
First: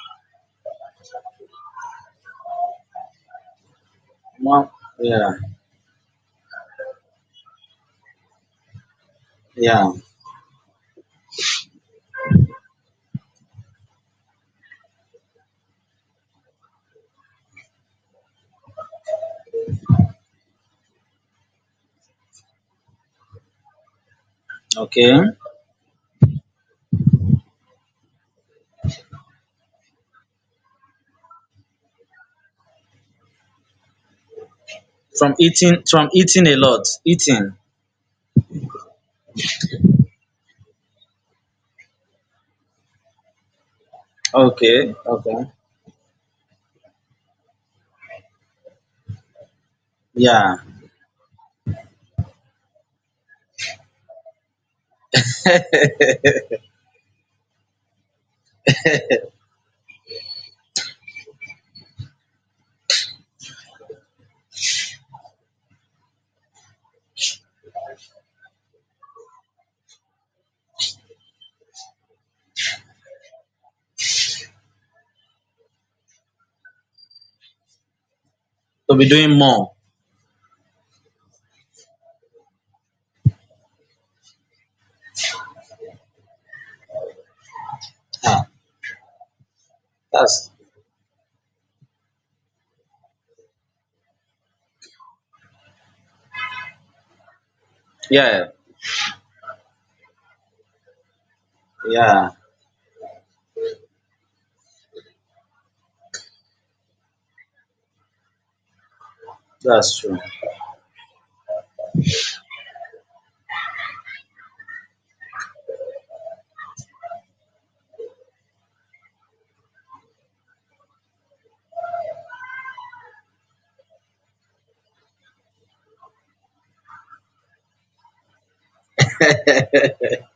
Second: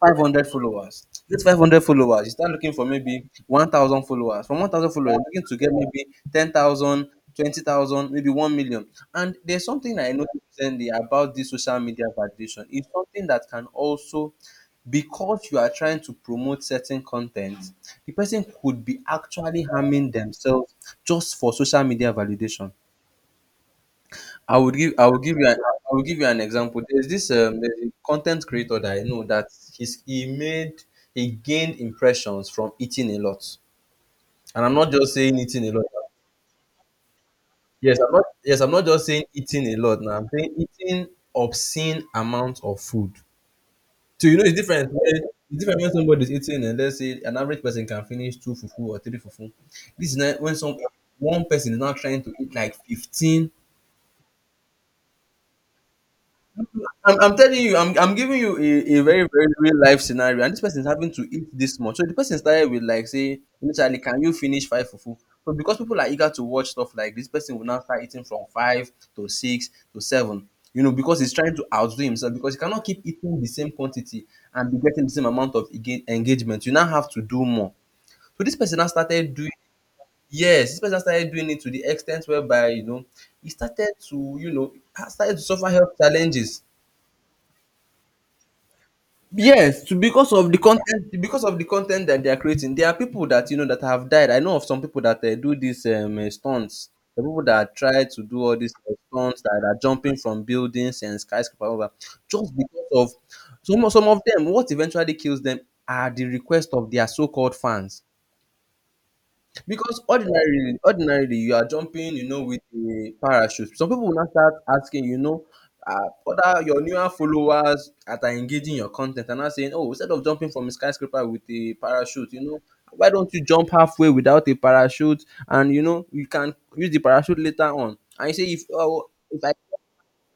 Speaker 1: five hundred followers. This five hundred followers, you start looking for maybe one thousand followers. From
Speaker 2: Wow.
Speaker 1: one thousand followers,
Speaker 2: Yeah.
Speaker 1: you're looking to get maybe ten thousand, twenty thousand, maybe one million. And there's
Speaker 2: Yeah.
Speaker 1: something I noticed recently about this social media validation. It's something that can also, because you are trying to promote certain content, the person could be actually harming themselves just for social media validation. I would give I
Speaker 2: Okay.
Speaker 1: would give you an, I would give you an example. There's this um there's a content creator that I know that he's he made he gained impressions from eating a lot. And I'm not just
Speaker 2: From
Speaker 1: saying eating a
Speaker 2: eating,
Speaker 1: lot.
Speaker 2: from eating a lot. Eating.
Speaker 1: Yes, I'm not yes, I'm not just saying eating a lot now. I'm saying eating obscene amount of food. So you know it's different
Speaker 2: Okay.
Speaker 1: when
Speaker 2: Okay.
Speaker 1: it's different when somebody's eating, and let's say an average person can finish two fufu or three fufu. This is not when
Speaker 2: Yeah.
Speaker 1: some One person is now trying to eat like fifteen, I'm, I'm telling you, I'm, I'm giving you a, a very, very real life scenario, and this person is having to eat this much. So the person started with like say initially, can you finish five fufu? But because people are eager to watch stuff like this, person will now start eating from five to six to seven. You know, because he's trying to outdo himself because he cannot keep eating the same quantity and be getting the same amount of ega- engagement. You now have to do more. So this person now
Speaker 2: To be
Speaker 1: started
Speaker 2: doing
Speaker 1: doing
Speaker 2: more.
Speaker 1: yes, this person started doing it to the extent whereby you know he started to you know started to suffer health challenges.
Speaker 2: Ah,
Speaker 1: Yes, to because of
Speaker 2: that's
Speaker 1: the content, because of the content that they are creating, there are people that you know that have died. I know of some people that uh, do these um, uh, stunts. The people that try to do
Speaker 2: yeah.
Speaker 1: all these uh, stunts that are jumping from buildings and skyscraper over,
Speaker 2: Yeah.
Speaker 1: just because of some of- some of them. What eventually kills them are the request of their so-called fans.
Speaker 2: That's
Speaker 1: Because
Speaker 2: true.
Speaker 1: ordinarily ordinarily you are jumping, you know, with a parachute. Some people will now start asking, you know, uh, other your newer followers that are engaging your content and are now saying, "Oh, instead of jumping from a skyscraper with a parachute, you know, why don't you jump halfway without a parachute and, you know, you can use the parachute later on." And you say if oh, if I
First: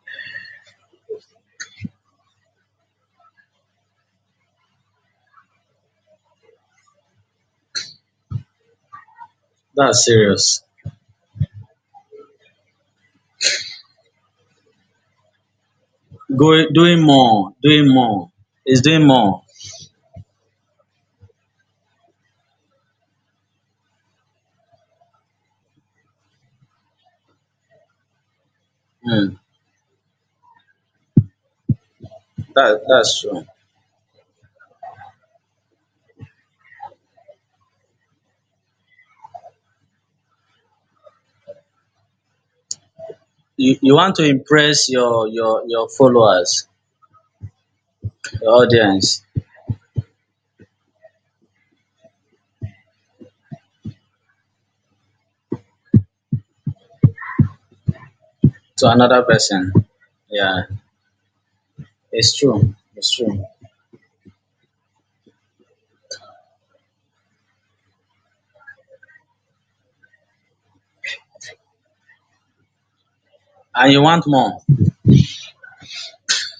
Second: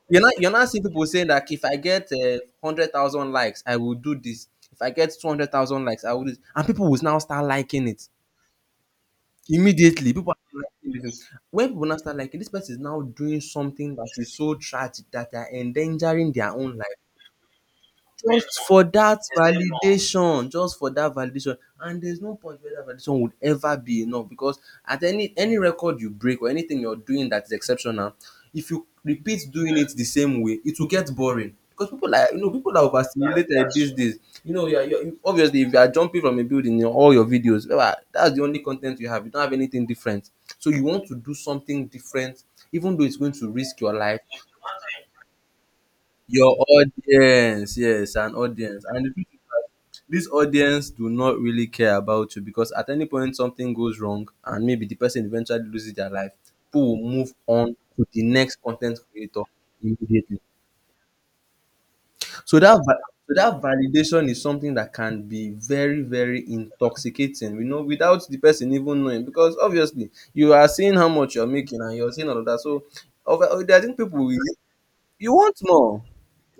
Speaker 1: you're not you're not seeing people saying that if I get um a hundred thousand likes, I will do this. If I get two hundred thousand likes, I will do this. And people will now start liking it.
Speaker 2: That's
Speaker 1: Immediately, people are
Speaker 2: serious.
Speaker 1: liking this thing. When people now start liking, this person is now doing something that is so tragic that they are endangering their
Speaker 2: Going
Speaker 1: own life
Speaker 2: doing more. Doing more.
Speaker 1: just
Speaker 2: Is
Speaker 1: for
Speaker 2: doing
Speaker 1: that
Speaker 2: more.
Speaker 1: validation, just for that validation. And there's no point where that validation would ever be enough, because at any any record you break or anything you're doing that is exceptional, if you
Speaker 2: Hmm.
Speaker 1: repeat doing it the same way, it will get boring, because people like, you know, people
Speaker 2: That,
Speaker 1: are
Speaker 2: that's true.
Speaker 1: overstimulated these days. You know, you're, you're you- obviously if you are jumping from a building in all your videos, well, that's the only content you have. You don't have anything different, so you want to do something different, even though it's going to
Speaker 2: You,
Speaker 1: risk your
Speaker 2: you want
Speaker 1: life.
Speaker 2: to impress your your your
Speaker 1: Your
Speaker 2: followers,
Speaker 1: audience, yes, an
Speaker 2: your
Speaker 1: audience. And the
Speaker 2: audience
Speaker 1: truth is that this audience do not really care about you, because at any point something goes wrong and maybe the person eventually loses their life, people will move on to the next
Speaker 2: to
Speaker 1: content
Speaker 2: another
Speaker 1: creator
Speaker 2: person.
Speaker 1: immediately.
Speaker 2: Yeah. It's
Speaker 1: So
Speaker 2: true.
Speaker 1: that va-
Speaker 2: It's
Speaker 1: so
Speaker 2: true.
Speaker 1: that validation is something that can be very, very intoxicating, you know, without the person even knowing. Because obviously you are seeing how much you're making and you're seeing all of that. So of, I
Speaker 2: And
Speaker 1: think
Speaker 2: you
Speaker 1: people
Speaker 2: want
Speaker 1: will,
Speaker 2: more.
Speaker 1: you want more.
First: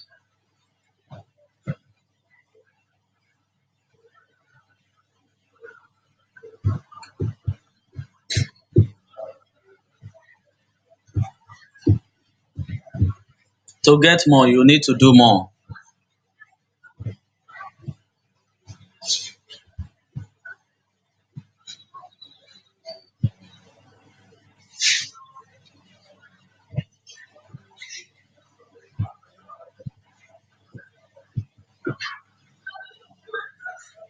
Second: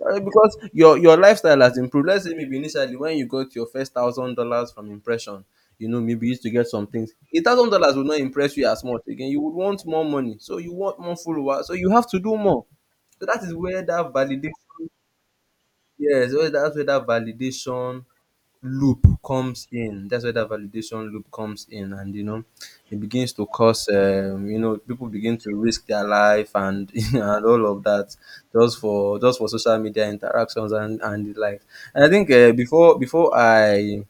Speaker 1: Uh, because your your lifestyle has improved. Let's say maybe initially when you got your first thousand dollars from impression, you know, maybe you used to get some things. A thousand dollars will not impress you as much again. You would want more money, so you want more followers, so you have to do more. So that is where
Speaker 2: To
Speaker 1: that
Speaker 2: get more, you need
Speaker 1: validation,
Speaker 2: to do more.
Speaker 1: yes, where- that's where that validation loop comes in. That's where that validation loop comes in, and you know, it begins to cause, um, you know, people begin to risk their life and and all of that, just for just for social media interactions and and the like. And I think uh, before before I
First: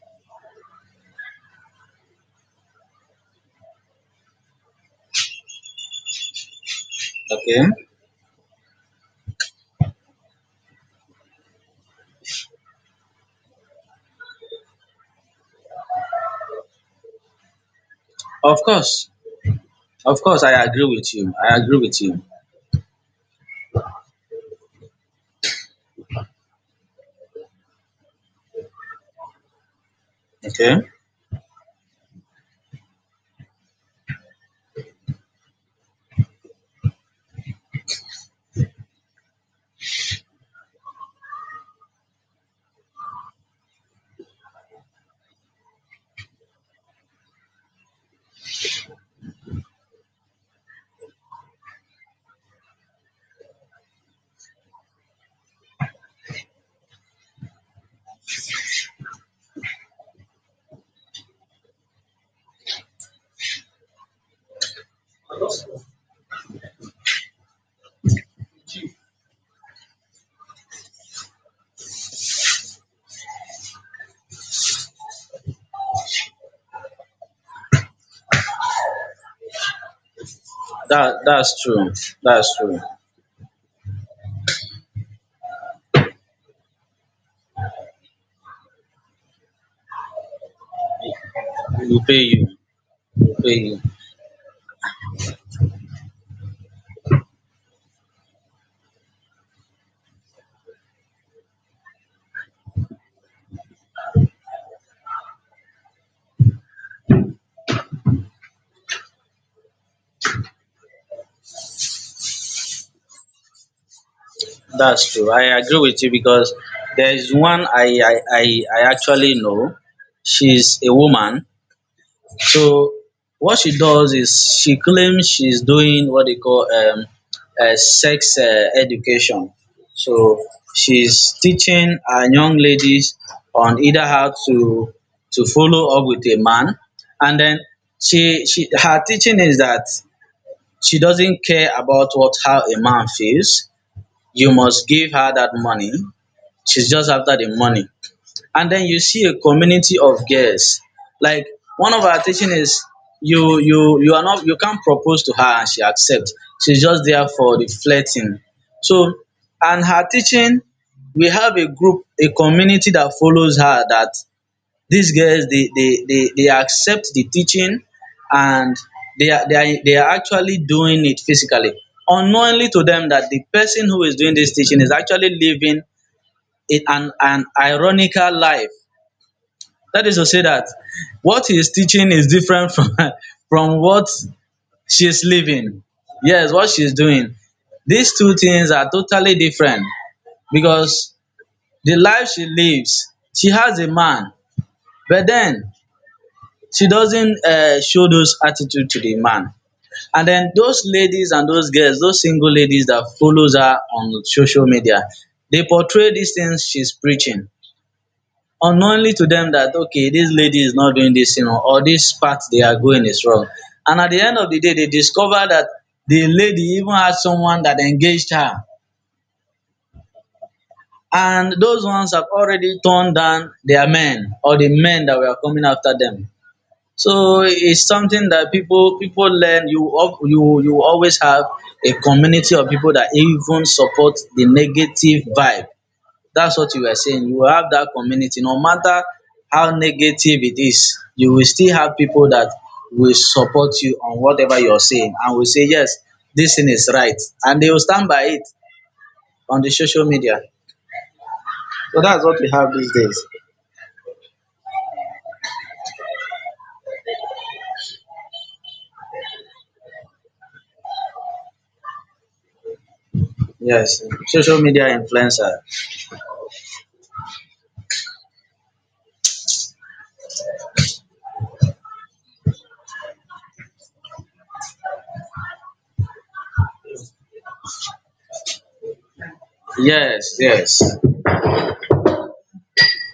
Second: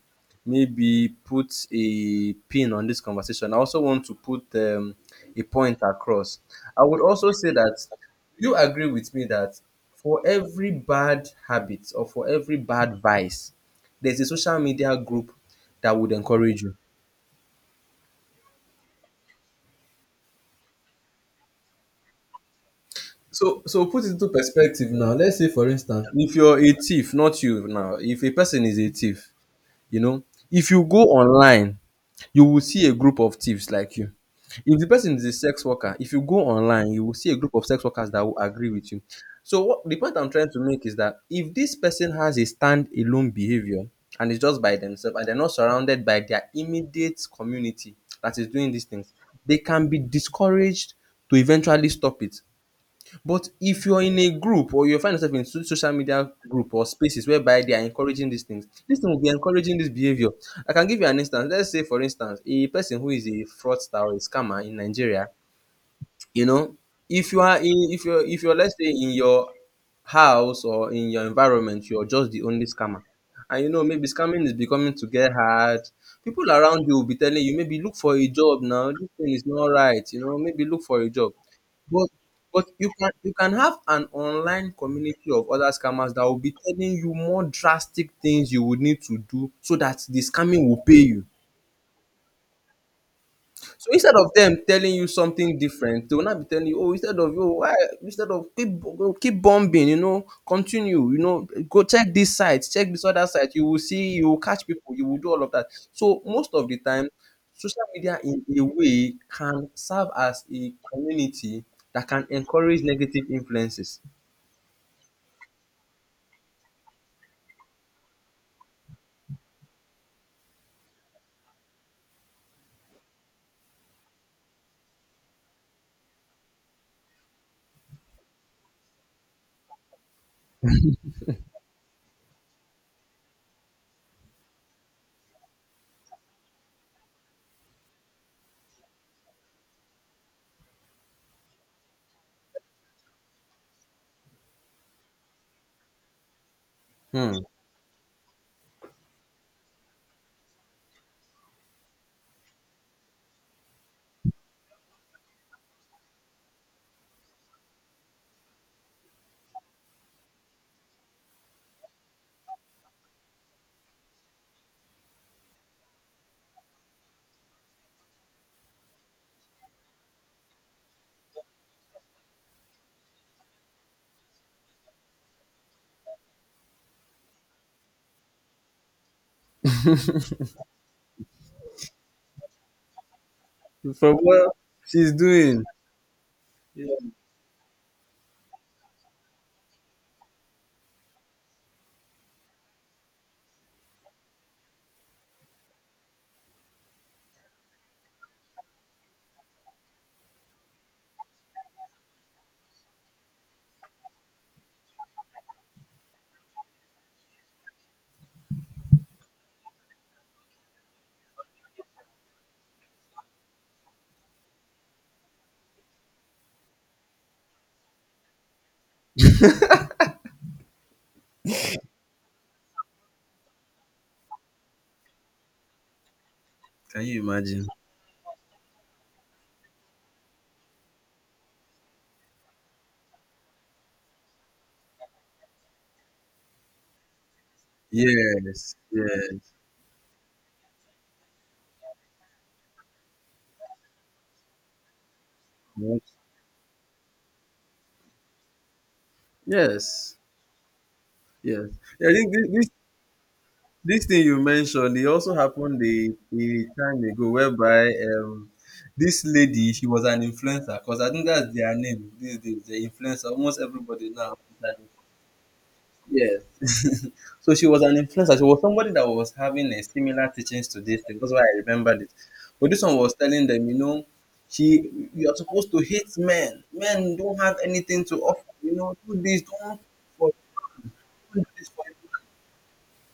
Speaker 1: maybe put a pin on this conversation, I also want to put um, a point across. I would also say
Speaker 2: Okay.
Speaker 1: that you agree with me that for every bad habit or for every bad vice there's a social media group that would encourage you.
Speaker 2: Of course. Of course, I agree with you. I agree with you.
Speaker 1: So, so put it into perspective now. Let's say, for instance, if you're a thief, not you now, if a person is a thief, you know, if
Speaker 2: Okay.
Speaker 1: you go online you will see a group of thieves like you. If the person is a sex worker, if you go online, you will see a group of sex workers that will agree with you. So what the point I'm trying to make is that if this person has a stand-alone behavior and is just by themselves and they're not surrounded by their immediate community that is doing these things, they can be discouraged to eventually stop it. But if you're in a group or you find yourself in so- social media group or spaces whereby they are encouraging these things, this thing will be encouraging this behavior. I can give you an instance. Let's say, for instance, a person who is a fraudster or a scammer in Nigeria, you know, if you are in, if you're, if you're, let's say, in your house or in your environment, you're just the only scammer. And you know, maybe scamming is becoming to get hard. People around you will be telling you, maybe look for a job now. This thing is not right. You know, maybe look for a
Speaker 2: That,
Speaker 1: job.
Speaker 2: that's true.
Speaker 1: But
Speaker 2: That's
Speaker 1: but
Speaker 2: true.
Speaker 1: you can you can have an online community of other scammers that will be telling you more drastic things you would need to do so that the scamming will pay you.
Speaker 2: We pay you. We pay you.
Speaker 1: So instead of them telling you something different, they will not be telling you, oh, instead of you, why instead of keep bo- keep bombing, you know, continue, you know, go check this site, check this other site, you will see, you will catch people, you will do all of that. So most of the time, social media in a way can serve as a community that can encourage negative influences.
Speaker 2: That's true. I agree with you, because there is one I I, I, I actually know. She's a woman. So what she does is she claims she's doing what they call, um, uh, sex uh, education. So she's teaching our young ladies on either how to to follow up with a man. And then she she her teaching is that she doesn't care about what, how a man feels. You must give her that money. She's just
Speaker 1: Hmm.
Speaker 2: after the money. And then you see a community of girls. Like, one of our teaching is you you you are not, you can't propose to her and she accept. She's just there for the flirting. So, and her teaching, we have a group, a community that follows her, that these girls, they they they they accept the teaching, and they are they are they are actually doing it physically. Unknowingly to them that the person who is doing this teaching is actually living a an an ironical life. That is to say that what he is teaching is different from from what
Speaker 1: From what
Speaker 2: she
Speaker 1: she's
Speaker 2: is
Speaker 1: doing.
Speaker 2: living. Yes, what she is
Speaker 1: Yeah.
Speaker 2: doing. These two things are totally different, because the life she lives, she has a man, but then she doesn't uh, show those attitude to the man. And then those ladies and those girls, those single ladies that follows her on social media, they portray these things she's preaching, unknowingly to them that okay, this lady is not doing this, you know, or this path they are going is wrong. And at the end of the day, they discover that the lady even had someone that engaged her, and those ones have already turned down their men or the men that were coming after them.
Speaker 1: Can you
Speaker 2: So
Speaker 1: imagine?
Speaker 2: it's something that people, people learn. You al- you you always have a community of people that even support the negative vibe. That's what you were saying. You will have that
Speaker 1: Yes,
Speaker 2: community. No matter
Speaker 1: yes, yes,
Speaker 2: how negative it is, you will still have people that will support you on whatever you're saying and will say, yes, this thing is right. And they will stand by it on the social
Speaker 1: yes,
Speaker 2: media.
Speaker 1: yes.
Speaker 2: So
Speaker 1: I
Speaker 2: that's
Speaker 1: think
Speaker 2: what
Speaker 1: thi-
Speaker 2: we
Speaker 1: this
Speaker 2: have these days.
Speaker 1: this thing you mentioned, it also happened a, a time ago, whereby um this lady, she was an influencer, because I think that's their name these days. The influencer, almost
Speaker 2: Yes,
Speaker 1: everybody now
Speaker 2: social
Speaker 1: is an,
Speaker 2: media influencer.
Speaker 1: yes. So she was an influencer. She was somebody that was having a similar teachings to this thing. That's why I remembered it. But this one was telling them, you know, she, you are supposed to hate men. Men don't have anything to offer. You know, do this, don't, for
Speaker 2: Yes, yes.
Speaker 1: don't do this for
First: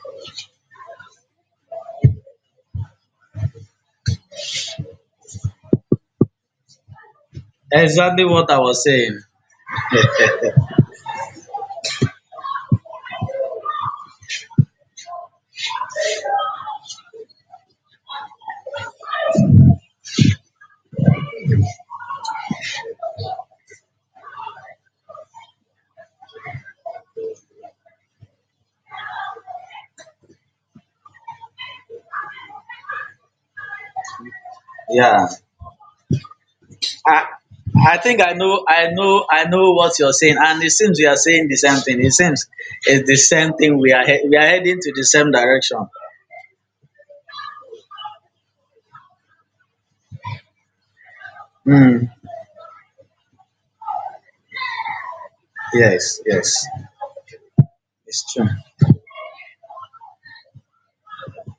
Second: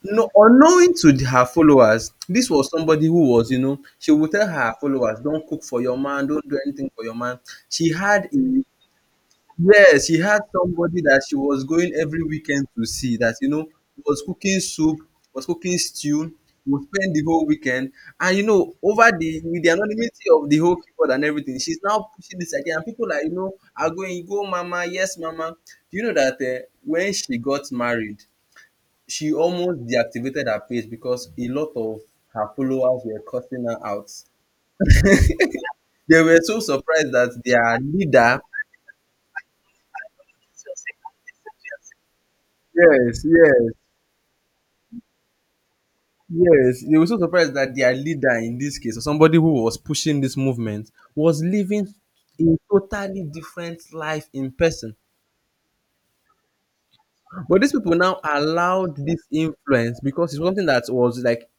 Speaker 1: no, unknowing to the- her followers, this was somebody who was, you know, she would tell her followers, don't cook for your man, don't do anything for your man. She
Speaker 2: Exactly
Speaker 1: had
Speaker 2: what I
Speaker 1: a,
Speaker 2: was saying.
Speaker 1: yes, she had somebody that she was going every weekend to see that, you know, was cooking soup, was cooking stew, would spend the whole weekend. And, you know, over the, with the anonymity of the whole keyboard and everything, she's now pushing this idea. And people are, you know, are going, go, mama, yes, mama. Do you know that uh, when she got married, she almost deactivated her page because a lot of her followers were cussing her out.
Speaker 2: yeah.
Speaker 1: They were so surprised
Speaker 2: I
Speaker 1: that their
Speaker 2: I think I
Speaker 1: leader,
Speaker 2: know I know I know what you're saying, and it seems we are saying the same thing. It seems it's the
Speaker 1: yes,
Speaker 2: same
Speaker 1: yes,
Speaker 2: thing. We are he- we are heading to the same direction.
Speaker 1: yes, they were so surprised that their leader, in this case, or somebody who was pushing this movement, was living
Speaker 2: Mm.
Speaker 1: a totally different life in person.
Speaker 2: Yes, yes,
Speaker 1: But these people now
Speaker 2: it's true.
Speaker 1: allowed this influence because it's something that was like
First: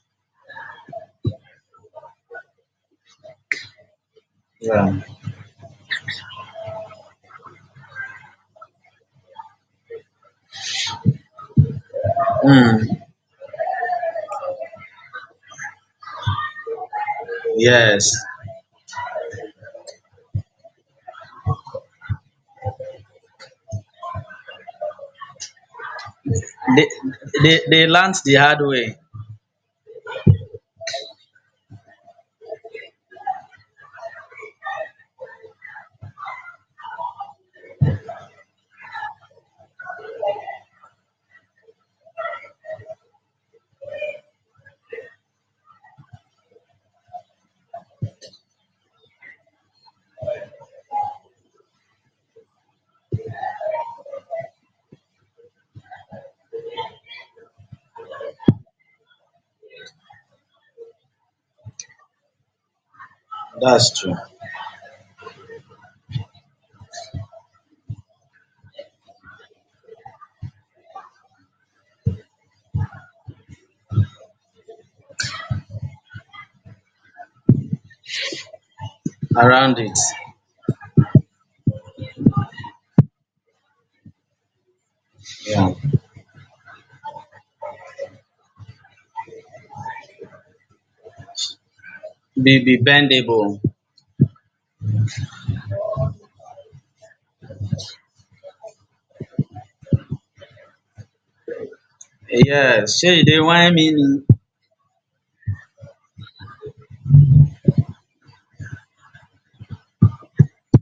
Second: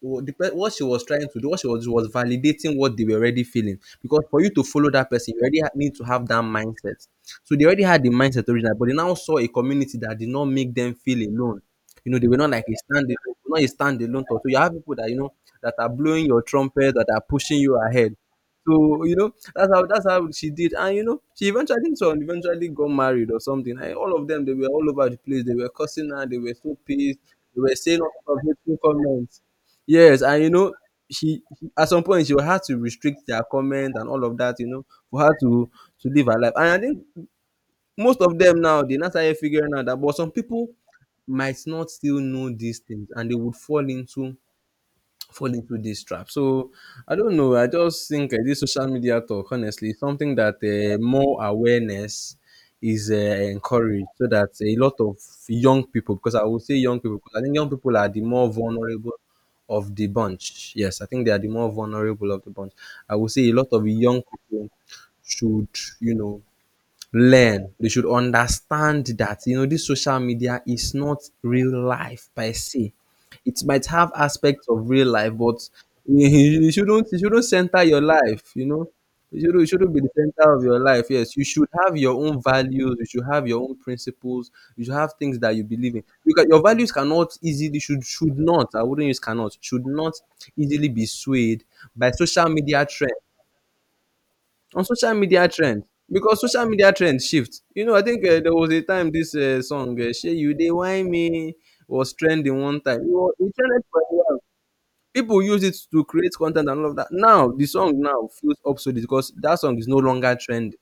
Speaker 1: wa- the what she was trying to do, what she was was validating, what they were already feeling. Because for you to follow
Speaker 2: Yeah.
Speaker 1: that person, you already ha- need to have that mindset. So they already had the mindset originally, but they now saw a community that did not make them feel alone. You know, they were not like a
Speaker 2: Mm.
Speaker 1: stand not a standalone thought. So you have people that, you know, that are blowing your trumpet, that are pushing you
Speaker 2: Yes,
Speaker 1: ahead. So you know, that's how that's how she did, and you know she eventually, I think so eventually got married or something. And all of them, they were all over the place. They were cursing her. They were so
Speaker 2: they,
Speaker 1: pissed.
Speaker 2: they
Speaker 1: They were
Speaker 2: they
Speaker 1: saying all
Speaker 2: learned
Speaker 1: sorts
Speaker 2: the
Speaker 1: of
Speaker 2: hard
Speaker 1: hateful
Speaker 2: way.
Speaker 1: comments. Yes, and you know, she she at some point she will have to restrict their comment and all of that, you know, for her to to live her life. And I think most of them now, they now started figuring out that, but some people might not still know these things and they would fall into fall into this trap. So I don't know. I just think uh, this social media talk, honestly, is something that uh, more awareness is uh, encouraged, so that a lot of young people, because I would say young people, because I think young people are the more vulnerable of the bunch. Yes, I think they are the more vulnerable of the bunch. I would say a lot of
Speaker 2: That's true.
Speaker 1: young people should, you know, learn. They should understand that, you know, this social media is not real life per se. It might have aspects of real life, but you you shouldn't you shouldn't center your life, you know. You shouldn't, you
Speaker 2: Around
Speaker 1: shouldn't
Speaker 2: it.
Speaker 1: be the center of your life. Yes, you should have your own values. You should have your own principles. You should have things that you
Speaker 2: Yeah.
Speaker 1: believe in. Because your values cannot easily, should should not. I wouldn't use cannot, should not easily be swayed by social
Speaker 2: Be be
Speaker 1: media trends,
Speaker 2: bendable.
Speaker 1: on social media trend, because social media trend shift. You know, I think uh, there was a time this uh, song, uh, shey you dey whine me, was trending one time.
Speaker 2: Yes.
Speaker 1: It
Speaker 2: Shey,
Speaker 1: was,
Speaker 2: they
Speaker 1: it
Speaker 2: want
Speaker 1: trended for a
Speaker 2: meaning.
Speaker 1: while. People use it to create content and all of that. Now the song now feels obsolete because that song is no longer trending.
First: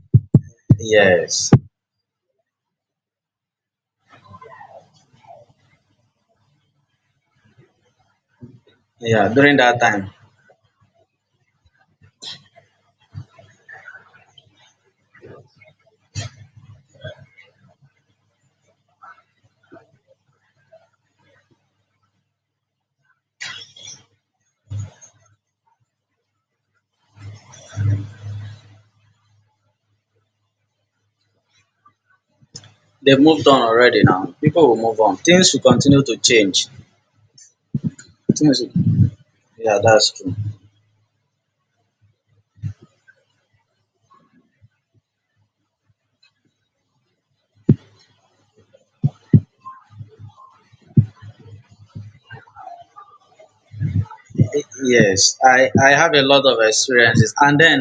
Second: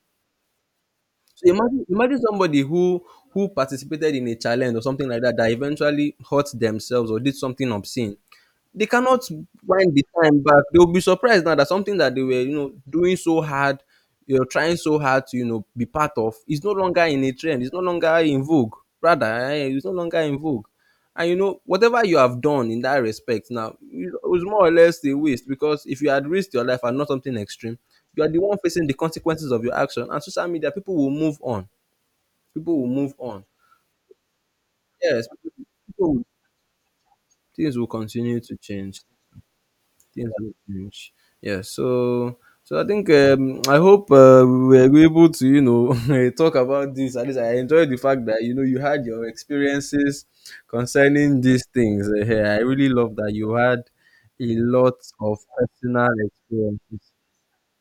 Speaker 1: So
Speaker 2: Yes.
Speaker 1: imagine imagine somebody who who participated in a challenge or something like that, that eventually hurt themselves or did something obscene. They cannot
Speaker 2: Yeah. During that
Speaker 1: wind the
Speaker 2: time.
Speaker 1: time back. They'll be surprised now that something that they were, you know, doing so hard, you know, trying so hard to, you know, be part of is no longer in a trend. It's no longer in vogue. Rather, eh, it's no longer in vogue. And you know, whatever you have done in that respect now, it was more or less a waste, because if you had risked your life and not something extreme, you are the one facing the consequences of your action. And social media, people will move on. People will move
Speaker 2: They've
Speaker 1: on.
Speaker 2: moved on already now. People will move on.
Speaker 1: Yes,
Speaker 2: Things
Speaker 1: people,
Speaker 2: will continue
Speaker 1: people
Speaker 2: to
Speaker 1: will-
Speaker 2: change.
Speaker 1: things will continue to
Speaker 2: Things
Speaker 1: change.
Speaker 2: will- yeah, that's
Speaker 1: Things
Speaker 2: true.
Speaker 1: will change. Yeah. So so I think um, I hope uh, we were able to, you know, talk about this. At least I enjoyed the fact that you know you had your experiences concerning these things. Uh, yeah, I really love that you had a
Speaker 2: Y-
Speaker 1: lot
Speaker 2: yes,
Speaker 1: of
Speaker 2: I, I
Speaker 1: personal
Speaker 2: have a lot of
Speaker 1: experiences.
Speaker 2: experiences. And then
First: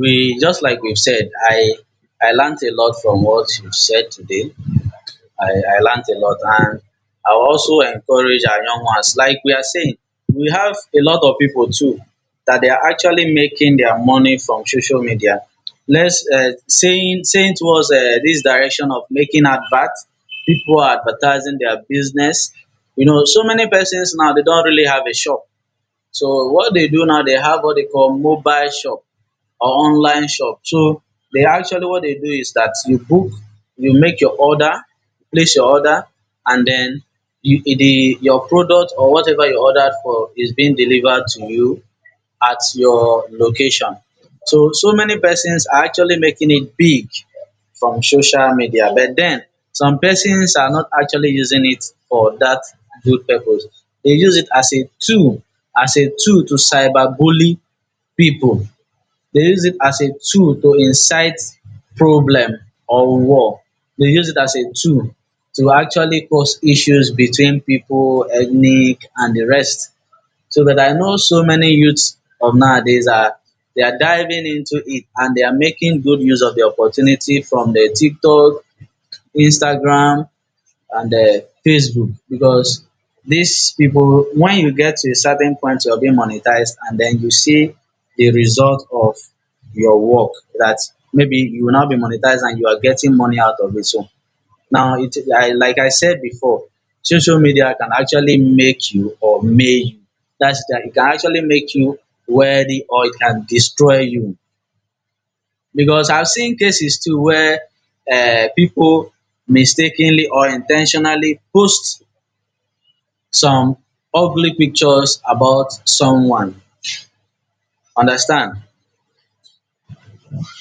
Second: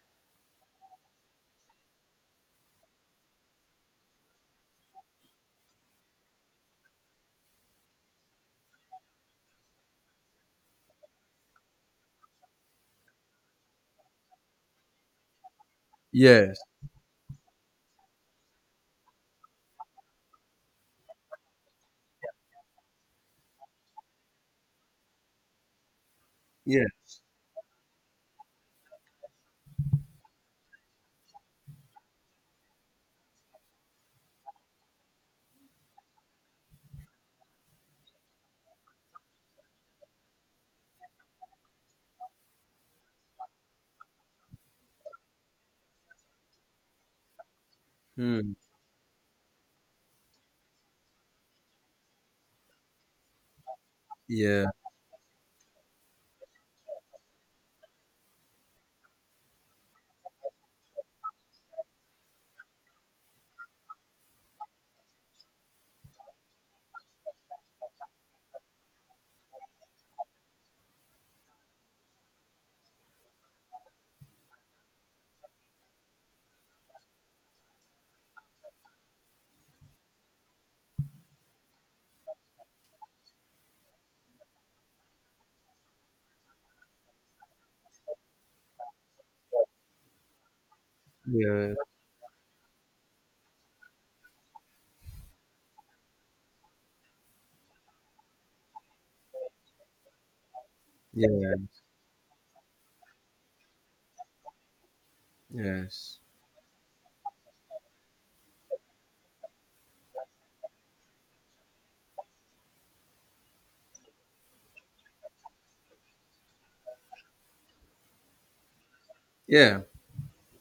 Speaker 2: we just like we've said, I I learned a lot from what you've said today. I, I learned a lot. And I also encourage our young ones, like we are saying, we have a lot of people too that they are actually making their money from social media. Let's uh,
Speaker 1: Yes.
Speaker 2: saying, saying towards uh, this direction of making advert. People are advertising their business. You know, so many persons now, they don't really have a shop. So what
Speaker 1: Yeah.
Speaker 2: they do now, they have what they call mobile shop or online shop. So they actually, what they do is that you book, you make your order, place your order, and then you the your product or whatever you ordered for is being delivered to you at your location. So, so many persons are actually making it big from
Speaker 1: Hmm.
Speaker 2: social media. But then, some persons are not actually using it for that good purpose. They use it
Speaker 1: Yeah.
Speaker 2: as a tool, as a tool to cyber bully people. They use it as a tool to incite problem or war. They use it as a tool to actually cause issues between people, ethnic, and the rest. So, but I know so many youths of nowadays are, they are diving into it and they are making good use of the opportunity from the TikTok, Instagram, and the Facebook. Because these people, when you get to a certain point, you're being monetized, and then you see the result of your work, that maybe you will
Speaker 1: Yeah.
Speaker 2: now be monetized and you are getting money out of it. So, now, it, I like I said before, social media can actually make you or may you. That's the, it can
Speaker 1: Yeah.
Speaker 2: actually make you wealthy or it can destroy you. Because
Speaker 1: Yes.
Speaker 2: I've seen cases too where um pipu mistakenly or in ten tionally post some ugly pictures about someone, understand?
Speaker 1: Yeah.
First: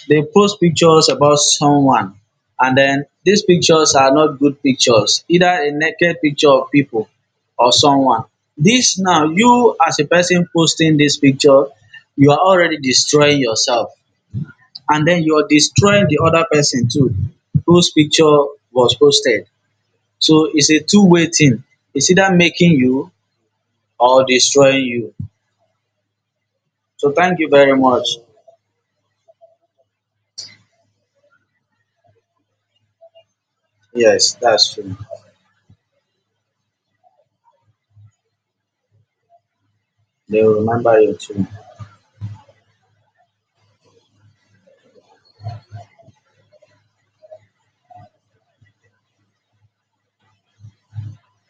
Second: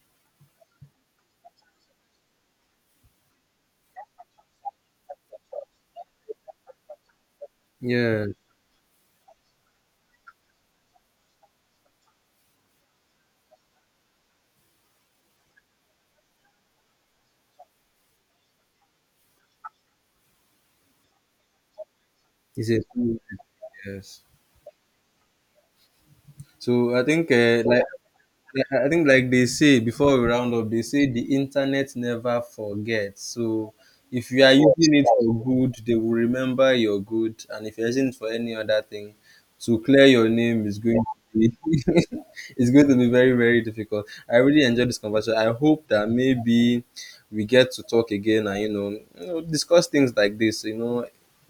Speaker 2: They post pictures about someone, and then these pictures are not good pictures, either a naked picture of people or someone.
Speaker 1: Yeah.
Speaker 2: This now, you as a person posting this picture, you are already destroying yourself, and then you're destroying the other person too, whose picture was posted. So it's a two-way thing. It's either
Speaker 1: It's
Speaker 2: making
Speaker 1: a,
Speaker 2: you
Speaker 1: yes.
Speaker 2: or destroying you.
Speaker 1: So I
Speaker 2: So
Speaker 1: think
Speaker 2: thank you
Speaker 1: uh,
Speaker 2: very
Speaker 1: like,
Speaker 2: much.
Speaker 1: yeah, I I think like they say, before we round up, they say the internet never forgets. So if
Speaker 2: Yes,
Speaker 1: you are
Speaker 2: that's
Speaker 1: using
Speaker 2: true.
Speaker 1: it for good, they will remember your good, and if you're using it for any other thing, to clear your
Speaker 2: They will
Speaker 1: name is going
Speaker 2: remember you
Speaker 1: to
Speaker 2: too.
Speaker 1: be it's going to be very, very difficult. I really enjoyed this conversation. I hope that maybe we get to talk again and, you know, you know discuss things like this. You know,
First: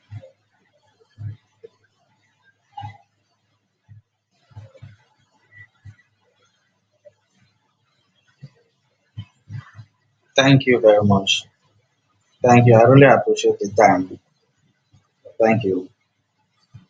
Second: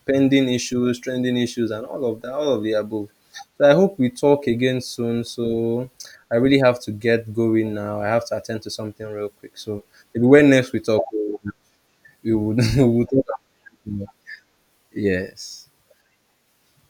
Speaker 1: pending issues, trending issues, and all of that, all of the above. So I hope we talk again soon. So I really have to get going now. I have to attend to something real quick. So maybe when
Speaker 2: Thank
Speaker 1: next
Speaker 2: you
Speaker 1: we
Speaker 2: very
Speaker 1: talk,
Speaker 2: much.
Speaker 1: we would
Speaker 2: Thank you. I
Speaker 1: we
Speaker 2: really
Speaker 1: would talk
Speaker 2: appreciate the
Speaker 1: about.
Speaker 2: time. Thank
Speaker 1: Yes.
Speaker 2: you.